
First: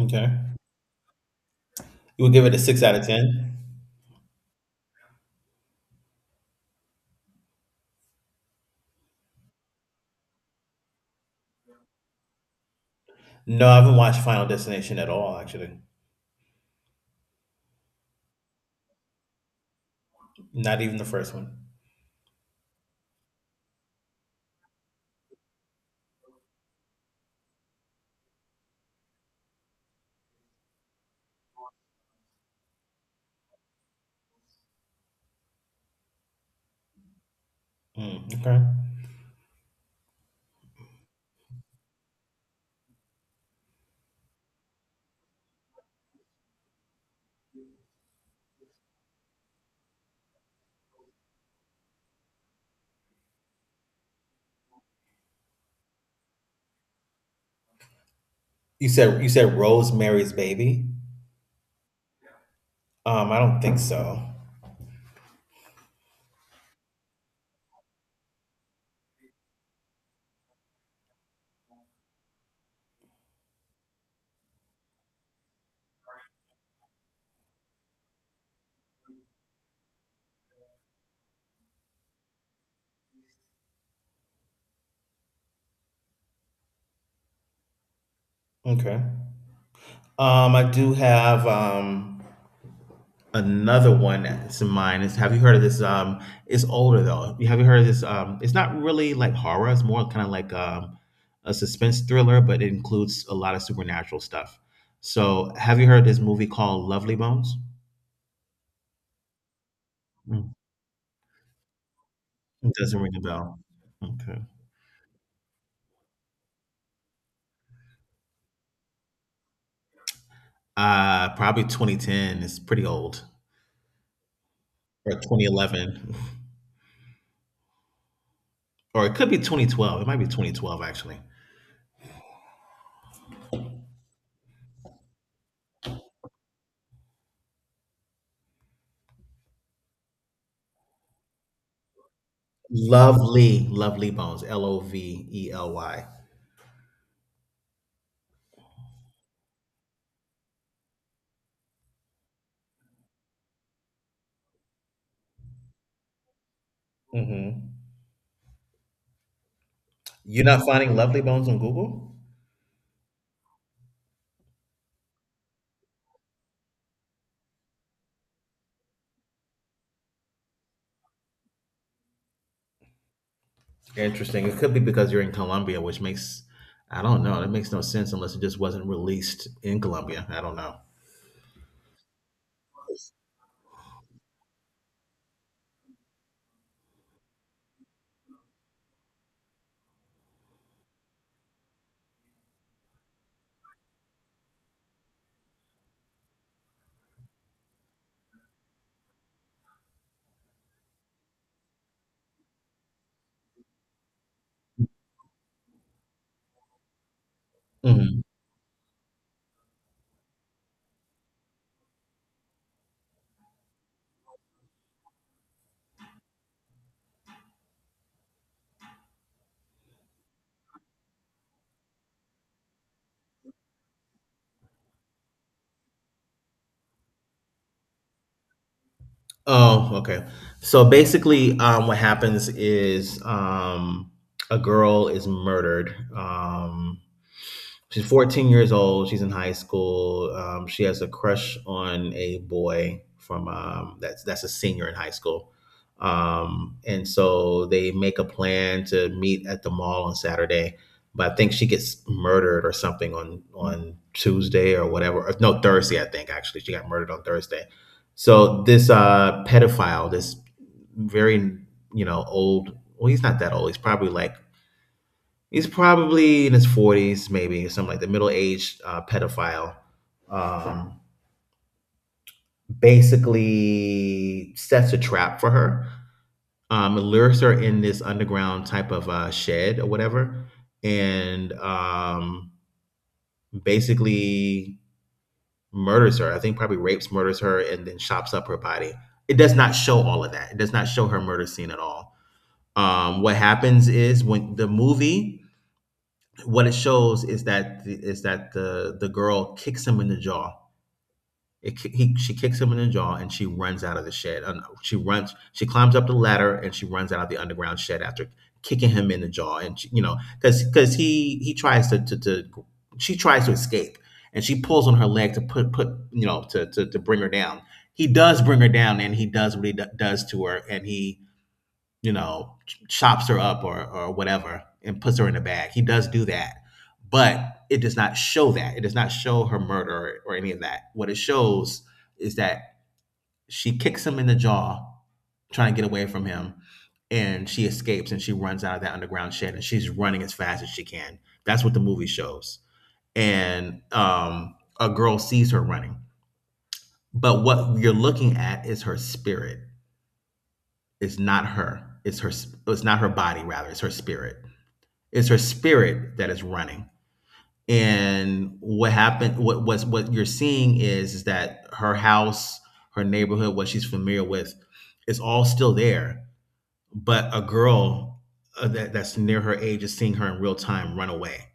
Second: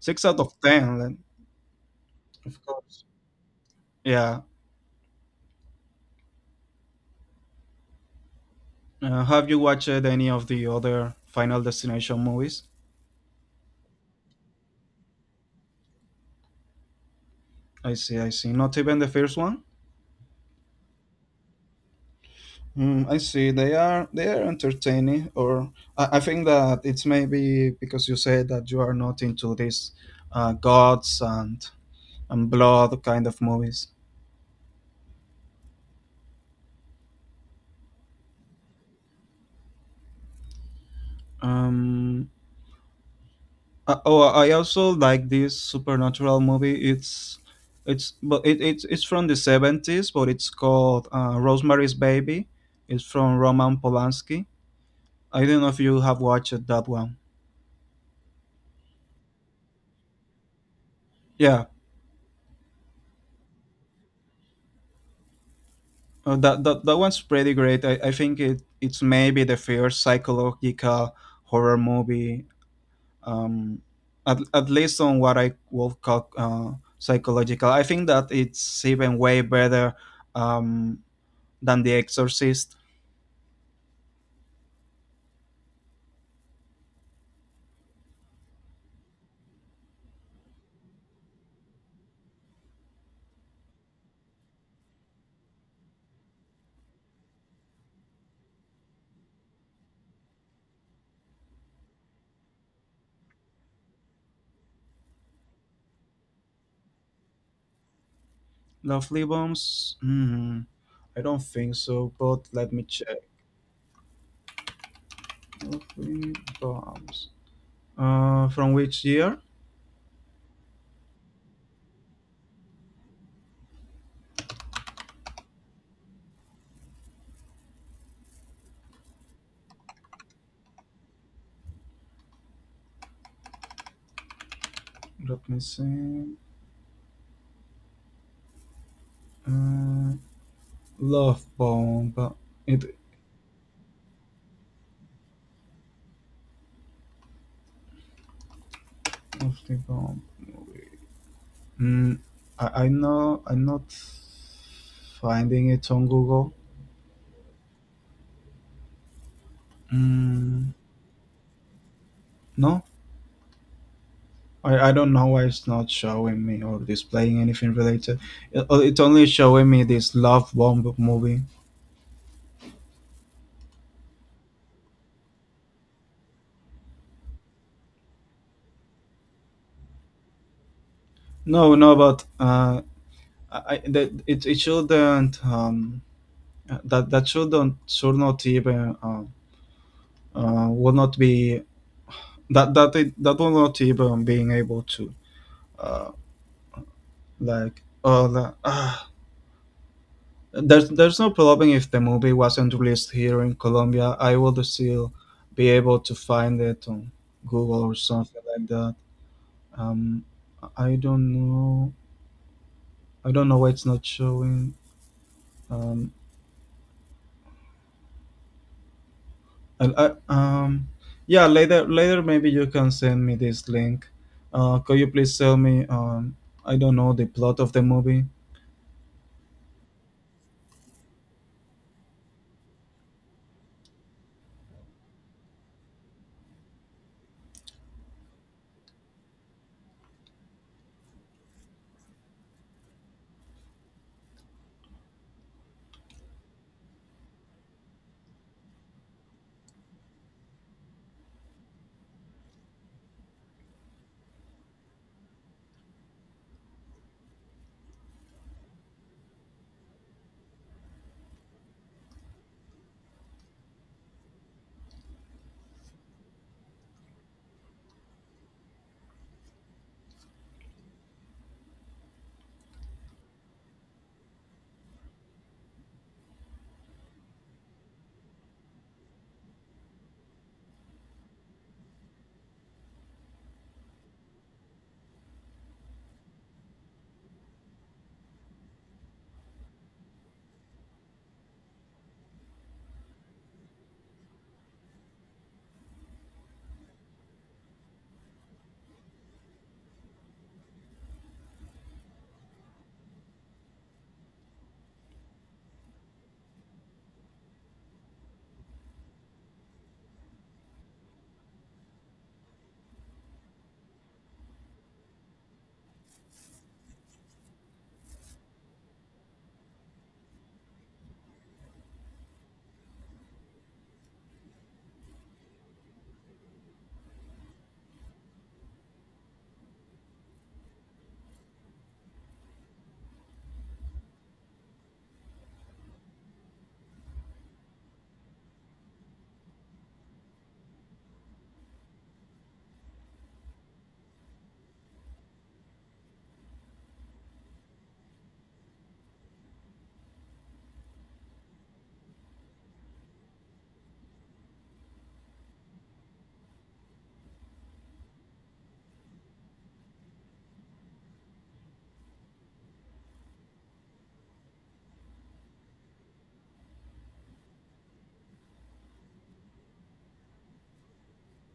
[SPEAKER 2] six out of ten. Then,
[SPEAKER 1] You would give it a
[SPEAKER 2] of
[SPEAKER 1] six out
[SPEAKER 2] course.
[SPEAKER 1] of ten?
[SPEAKER 2] Yeah. Have you watched any of the other Final Destination movies?
[SPEAKER 1] No, I haven't watched Final Destination at all, actually.
[SPEAKER 2] I see. I see. Not even the first one.
[SPEAKER 1] Not even the first one.
[SPEAKER 2] I see. They are entertaining, or I think that it's maybe because you said that you are not into these gods and blood kind of movies.
[SPEAKER 1] Mm, okay.
[SPEAKER 2] Um. Oh, I also like this supernatural movie. It's it's from the 70s, but it's called Rosemary's Baby. It's from Roman Polanski. I don't know if you have watched that one.
[SPEAKER 1] You said Rosemary's Baby?
[SPEAKER 2] Yeah,
[SPEAKER 1] I don't think so.
[SPEAKER 2] that one's pretty great. I think it it's maybe the first psychological horror movie. Um, at least on what I would call psychological. I think that it's even way better Um, than The Exorcist.
[SPEAKER 1] Okay. I do have another one that's in mind. Is have you heard of this? It's older though. You have you heard of this? It's not really like horror. It's more kind of like a suspense thriller, but it includes a lot of supernatural stuff. So, have you heard this movie called Lovely Bones?
[SPEAKER 2] Lovely Bombs?
[SPEAKER 1] Mm,
[SPEAKER 2] Hmm, I don't think so, but let
[SPEAKER 1] it
[SPEAKER 2] me
[SPEAKER 1] doesn't ring
[SPEAKER 2] check.
[SPEAKER 1] a bell. Okay.
[SPEAKER 2] Lovely Bombs. From which year?
[SPEAKER 1] Probably 2010. It's pretty old or 2011, or it could be 2012. It might be 2012 actually.
[SPEAKER 2] Let me see. Uh, Love Bomb. It
[SPEAKER 1] Lovely, Lovely Bones, Lovely.
[SPEAKER 2] Lovely Bomb movie. Mm, I know. I'm not finding it on Google.
[SPEAKER 1] Mm-hmm. You're not
[SPEAKER 2] Mm,
[SPEAKER 1] finding Lovely Bones on Google?
[SPEAKER 2] no, I don't know why it's not showing me or displaying anything related. It's only showing me this Love Bomb movie.
[SPEAKER 1] Interesting. It could be because you're in Colombia, which makes I don't know. That makes no sense unless it just wasn't released in Colombia. I don't know.
[SPEAKER 2] No, no, but I, that it shouldn't, um, that shouldn't should not even will not be that it, that will not even being able to uh like there's no problem if the movie wasn't released here in Colombia. I would still be able to find it on Google or
[SPEAKER 1] Mhm.
[SPEAKER 2] something like that. Um, I don't know. I don't know why it's not showing. Um, And yeah, later, later maybe you can send me this link. Could you please tell me? I don't know the plot of the movie.
[SPEAKER 1] Oh, okay. So basically, what happens is a girl is murdered. She's 14 years old. She's in high school. She has a crush on a boy from that's a senior in high school, and so they make a plan to meet at the mall on Saturday. But I think she gets murdered or something on Tuesday or whatever. Or, no, Thursday. I think actually she got murdered on Thursday. So this pedophile, this very you know old. Well, he's not that old. He's probably like he's probably in his forties, maybe something like the middle-aged pedophile. Um, Basically, sets a trap for her. Lures her in this underground type of shed or whatever, and basically murders her. I think probably rapes, murders her, and then chops up her body. It does not show all of that. It does not show her murder scene at all. What happens is when the movie what it shows is that the, is that the girl kicks him in the jaw. She kicks him in the jaw and she runs out of the shed. She runs. She climbs up the ladder and she runs out of the underground shed after kicking him in the jaw. And she, you know, because he tries to, she tries to escape, and she pulls on her leg to put you know to bring her down. He does bring her down and he does what does to her and he you know, chops her up or whatever and puts her in a bag. He does do that, but it does not show that. It does not show her murder or any of that. What it shows is that she kicks him in the jaw, trying to get away from him, and she escapes and she runs out of that underground shed and she's running as fast as she can. That's what the movie shows. And a girl sees her running. But what you're looking at is her spirit. It's not her. It's her. It's not her body. Rather, it's her spirit. It's her spirit that is running. And what was what you're seeing is that her house, her neighborhood, what she's familiar with is all still there, but a girl that's near her age is seeing her in real time run away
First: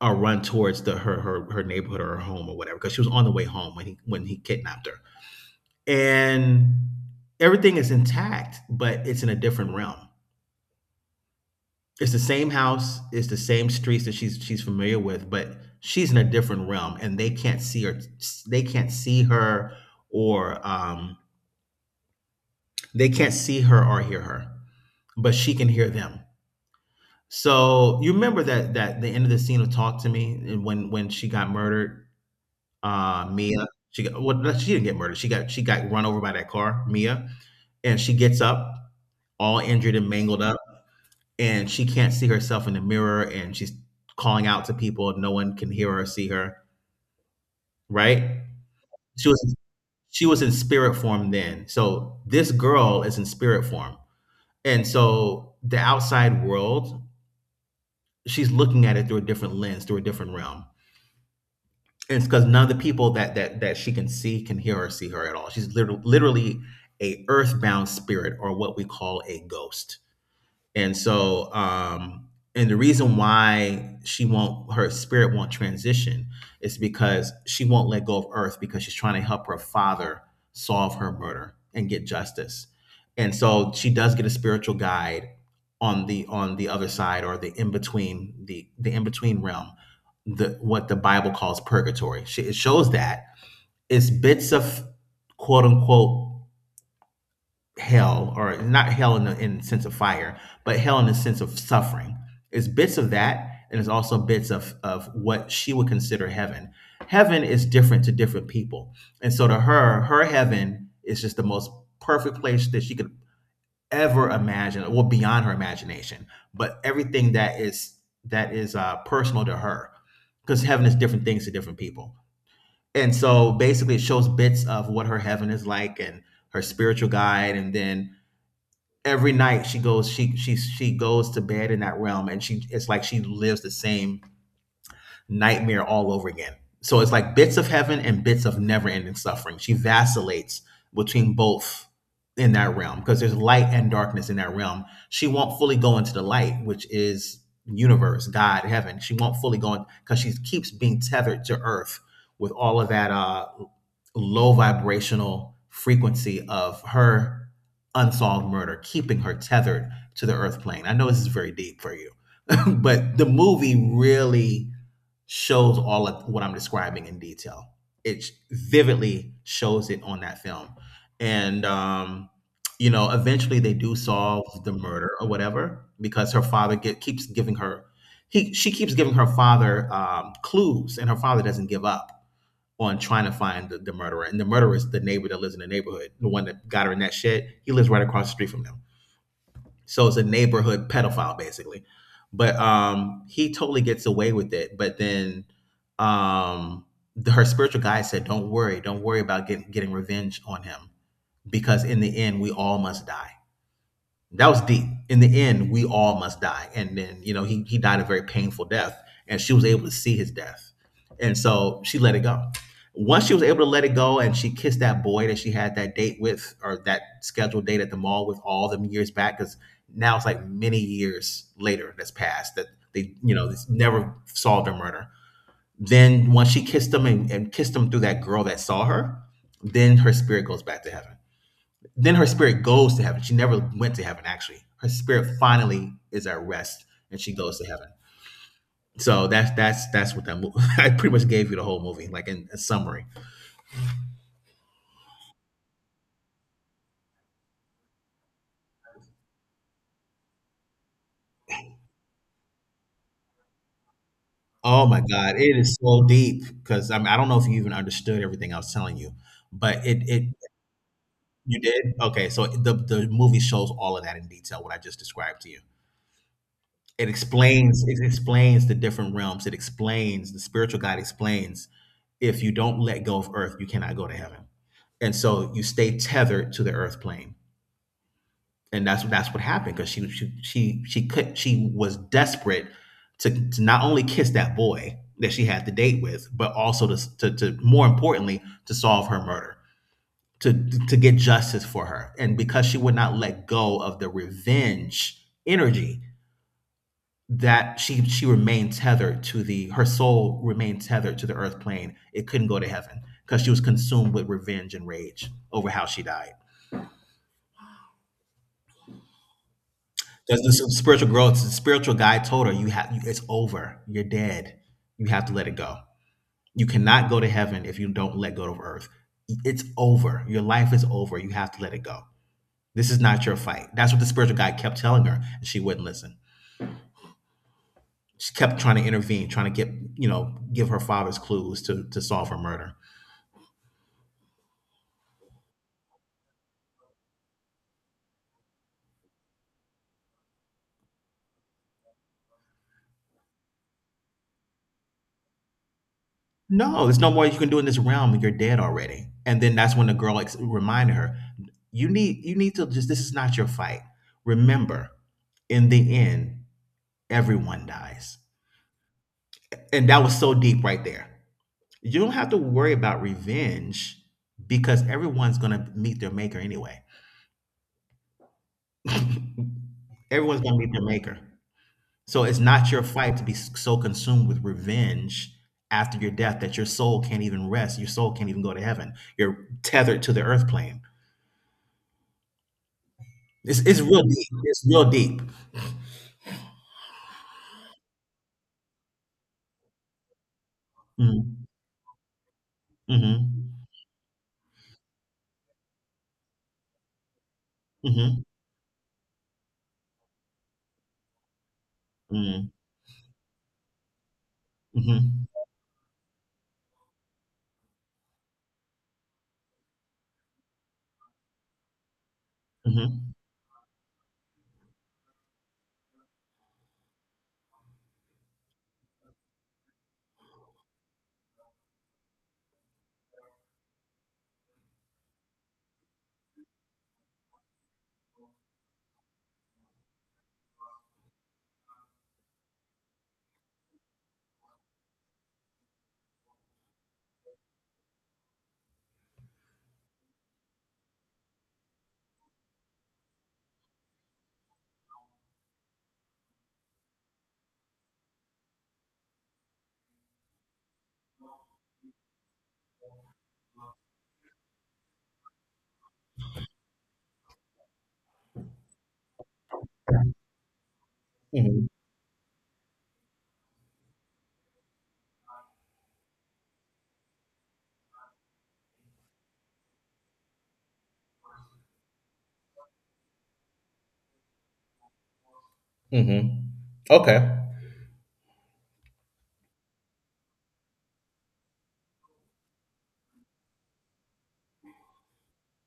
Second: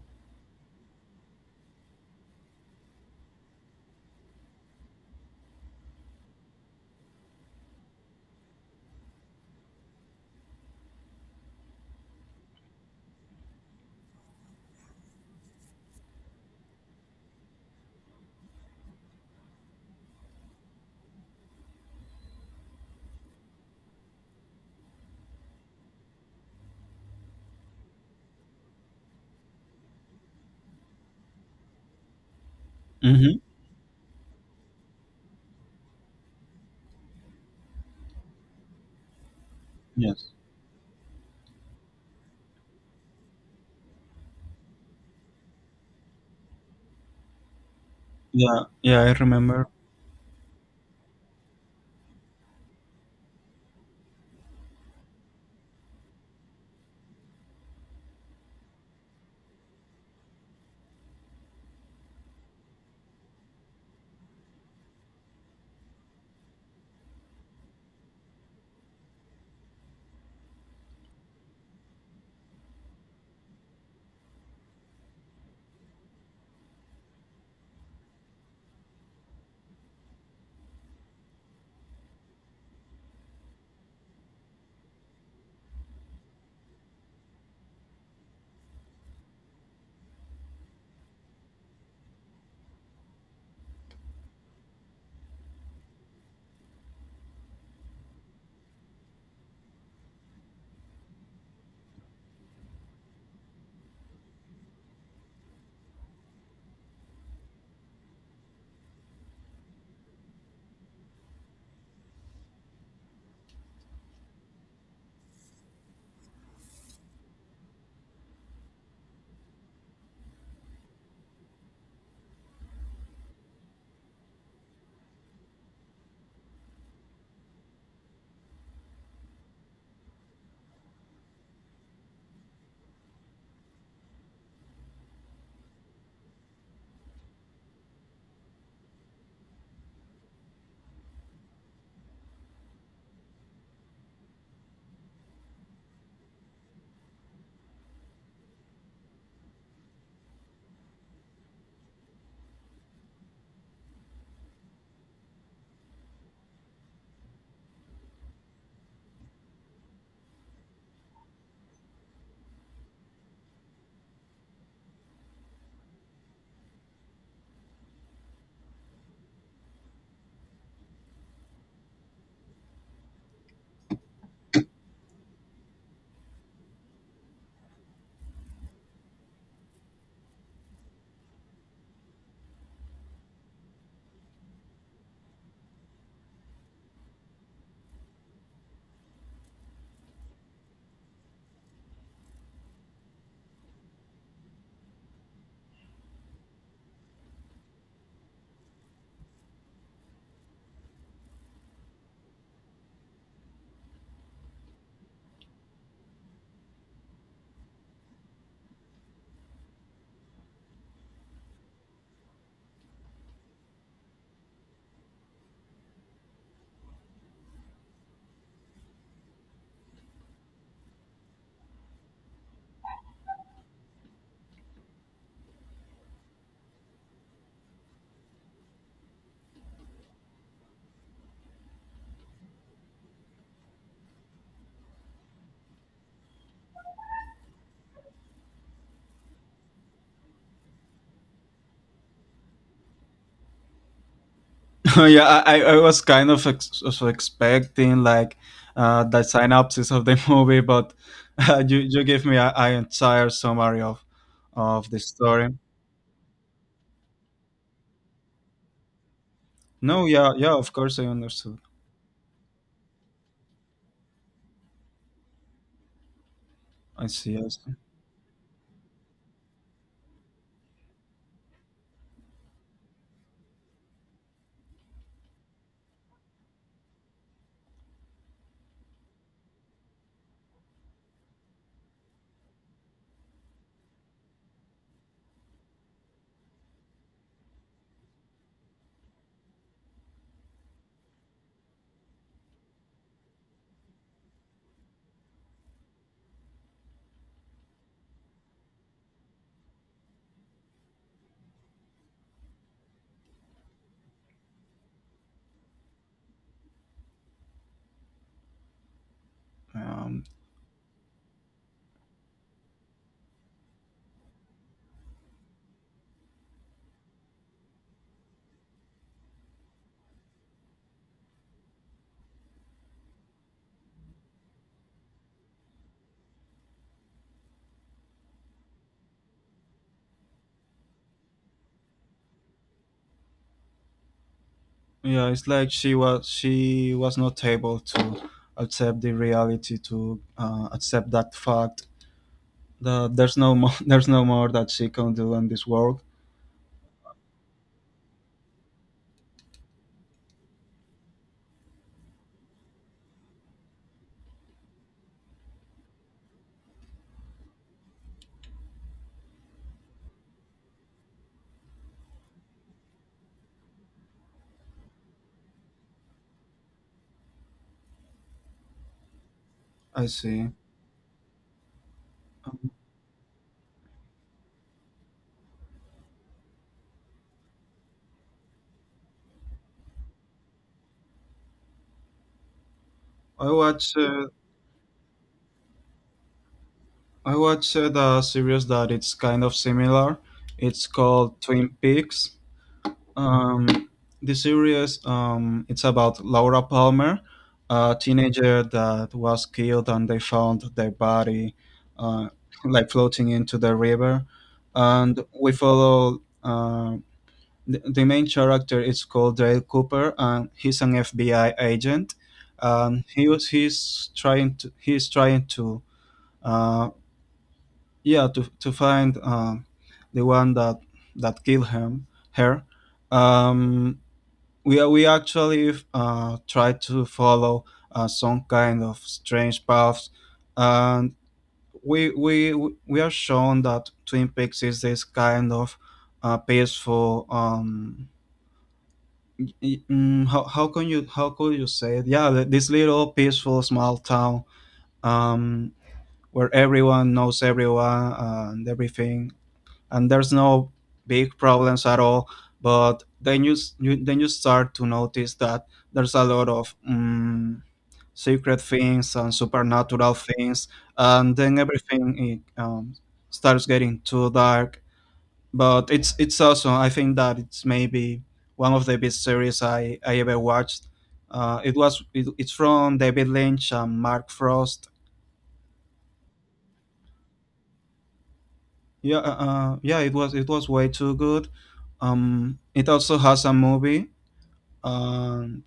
[SPEAKER 1] or run towards the her neighborhood or her home or whatever because she was on the way home when he kidnapped her. And everything is intact, but it's in a different realm. It's the same house, it's the same streets that she's familiar with, but she's in a different realm, and they can't see her. They can't see her, or they can't see her or hear her, but she can hear them. So you remember that the end of the scene of "Talk to Me" and when she got murdered,
[SPEAKER 2] Mm-hmm.
[SPEAKER 1] Mia. She got well, no, she didn't get murdered. She got run over by that car, Mia, and she gets up all injured and
[SPEAKER 2] Yes.
[SPEAKER 1] mangled up and she can't see herself in the mirror and she's calling out to people and no one can hear or see her, right?
[SPEAKER 2] Yeah. Yeah, I
[SPEAKER 1] She was
[SPEAKER 2] remember.
[SPEAKER 1] in spirit form then. So this girl is in spirit form. And so the outside world, she's looking at it through a different lens, through a different realm. And it's because none of the people that she can see can hear or see her at all. She's literally literally a earthbound spirit or what we call a ghost. And so, and the reason why she won't, her spirit won't transition is because she won't let go of Earth because she's trying to help her father solve her murder and get justice. And so she does get a spiritual guide on the other side or the in between realm, the what the Bible calls purgatory. She, it shows that it's bits of quote unquote hell or not hell in the sense of fire, but hell in the sense of suffering. It's bits of that and it's also bits of what she would consider heaven. Heaven is different to different people, and so to her, her heaven is just the most perfect place that she could ever imagine, well beyond her imagination, but everything that is personal to her because heaven is different things to different people. And so basically it shows bits of what her heaven is like and her spiritual guide, and then every night she goes to bed in that realm and she it's like she lives the same nightmare all over again. So it's like bits of heaven and bits of never ending suffering. She vacillates between both in that realm because there's light and darkness in that realm. She won't fully go into the light, which is universe, God, heaven. She won't fully go in because she keeps being tethered to earth with all of that low vibrational frequency of her unsolved murder, keeping her tethered to the earth plane. I know this is very deep for you. But the movie really shows all of what I'm describing in detail. It vividly shows it on that film. And, um, you know, eventually they do solve the murder or whatever because keeps giving her, she keeps giving her father clues, and her father doesn't give up on trying to find the murderer. And the murderer is the neighbor that lives in the neighborhood, the one that got her in that shed. He lives right across the street from them. So it's a neighborhood pedophile basically. But he totally gets away with it. But then um her spiritual guide said, don't worry about getting revenge on him because in the end we all must die." That was deep. In the end, we all must die. And then, you know, he died a very painful death, and she was able to see his death. And so she let it go. Once she was able to let it go and she kissed that boy that she had that date with or that scheduled date at the mall with all them years back, because now it's like many years later that's passed that they, you know, this never solved their murder. Then once she kissed him and kissed him through that girl that saw her, then her spirit goes back to heaven. Then her spirit goes to heaven. She never went to heaven actually. Her spirit finally is at rest and she goes to heaven. So that's what that movie. I pretty much gave you the whole movie, like in a summary.
[SPEAKER 2] Yeah, I was kind of also expecting like the synopsis of the movie, but you give me a entire summary
[SPEAKER 1] Oh
[SPEAKER 2] of the
[SPEAKER 1] my God,
[SPEAKER 2] story.
[SPEAKER 1] it is so deep because I mean, I don't know if you even understood everything I was telling you, but it
[SPEAKER 2] No,
[SPEAKER 1] it
[SPEAKER 2] yeah, yeah. Of course, I understood.
[SPEAKER 1] You did okay. So the movie shows all of that in detail what I just described to you.
[SPEAKER 2] I
[SPEAKER 1] It
[SPEAKER 2] see. I see.
[SPEAKER 1] explains the different realms. It explains the spiritual guide explains if you don't let go of earth, you cannot go to heaven. And so you stay tethered to the earth plane. And that's what happened because she was desperate to not only kiss that boy that she had the date with, but also to more importantly to solve her murder, to to get justice for her. And because she would not let go of the revenge energy, that she remained tethered to the her soul remained tethered to the earth plane. It couldn't go to heaven because she was consumed with revenge and rage over how she died.
[SPEAKER 2] Um,
[SPEAKER 1] That's the spiritual growth. The spiritual guide told her, "You have it's over. You're dead. You have to let it go. You cannot go to heaven if you don't let go of earth. It's over. Your life is over. You have to let it go. This is not your fight." That's what the spiritual guide kept telling her, and she wouldn't listen. She kept trying to intervene, trying to get give her father's clues to solve her murder.
[SPEAKER 2] Yeah, it's like she was not able to accept the reality, to accept that fact that there's no more there's no more that she can do in this world.
[SPEAKER 1] No, there's no more you can do in this realm. When you're dead already. And then that's when the girl reminded her, you need to just this is not your fight. Remember, in the end, everyone dies. And that was so deep right there. You don't have to worry about revenge because everyone's gonna meet their maker anyway.
[SPEAKER 2] I
[SPEAKER 1] Everyone's
[SPEAKER 2] see.
[SPEAKER 1] gonna meet their maker. So it's not your fight to be so consumed with revenge after your death that your soul can't even rest. Your soul can't even go to heaven. You're tethered to the earth plane.
[SPEAKER 2] I
[SPEAKER 1] It's
[SPEAKER 2] watch
[SPEAKER 1] real
[SPEAKER 2] uh,
[SPEAKER 1] deep. It's real deep.
[SPEAKER 2] I watched the series that it's kind of similar. It's called
[SPEAKER 1] Mm,
[SPEAKER 2] Twin Peaks.
[SPEAKER 1] mhm,
[SPEAKER 2] Um, the series it's about Laura Palmer, a
[SPEAKER 1] mhm,
[SPEAKER 2] teenager that was killed and they found their body uh,
[SPEAKER 1] mm,
[SPEAKER 2] like floating into the river, and
[SPEAKER 1] mhm,
[SPEAKER 2] we follow. The main character is called Dale Cooper, and he's an FBI agent.
[SPEAKER 1] mhm,
[SPEAKER 2] He's trying to uh, yeah to find the one that that killed him her. Um, we actually try to follow some kind of strange paths, and we we we are shown that Twin Peaks is this kind of peaceful. How can you how could you say it? Yeah, this little peaceful small town, um, where everyone knows everyone and everything, and there's no big problems at all. But then you then you start to notice that there's a lot of secret things and supernatural things, and then
[SPEAKER 1] mhm,
[SPEAKER 2] everything it, um, starts getting too dark. But it's awesome. I think that it's maybe one of the best series I ever watched. It's from David Lynch and Mark Frost.
[SPEAKER 1] mhm. Okay.
[SPEAKER 2] Yeah, yeah, it was way too good. It also has a movie, and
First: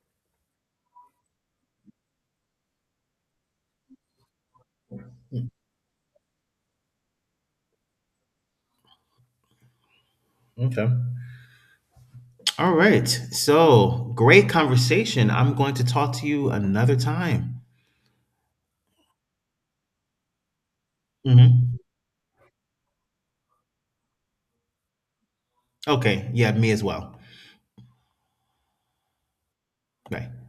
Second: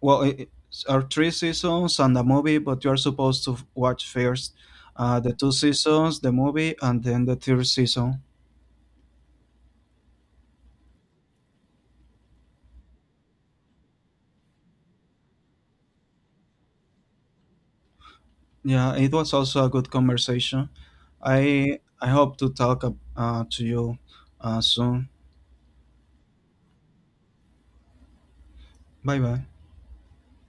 [SPEAKER 2] well, it are three seasons and a movie, but you are supposed to watch first the two seasons, the movie, and then the third season.
[SPEAKER 1] Okay. All right. So great conversation. I'm going to talk to you another time.
[SPEAKER 2] Yeah, it was also a good conversation.
[SPEAKER 1] Hmm.
[SPEAKER 2] I hope to talk to you soon.
[SPEAKER 1] Okay. Yeah, me as well.
[SPEAKER 2] Bye bye.
[SPEAKER 1] Bye.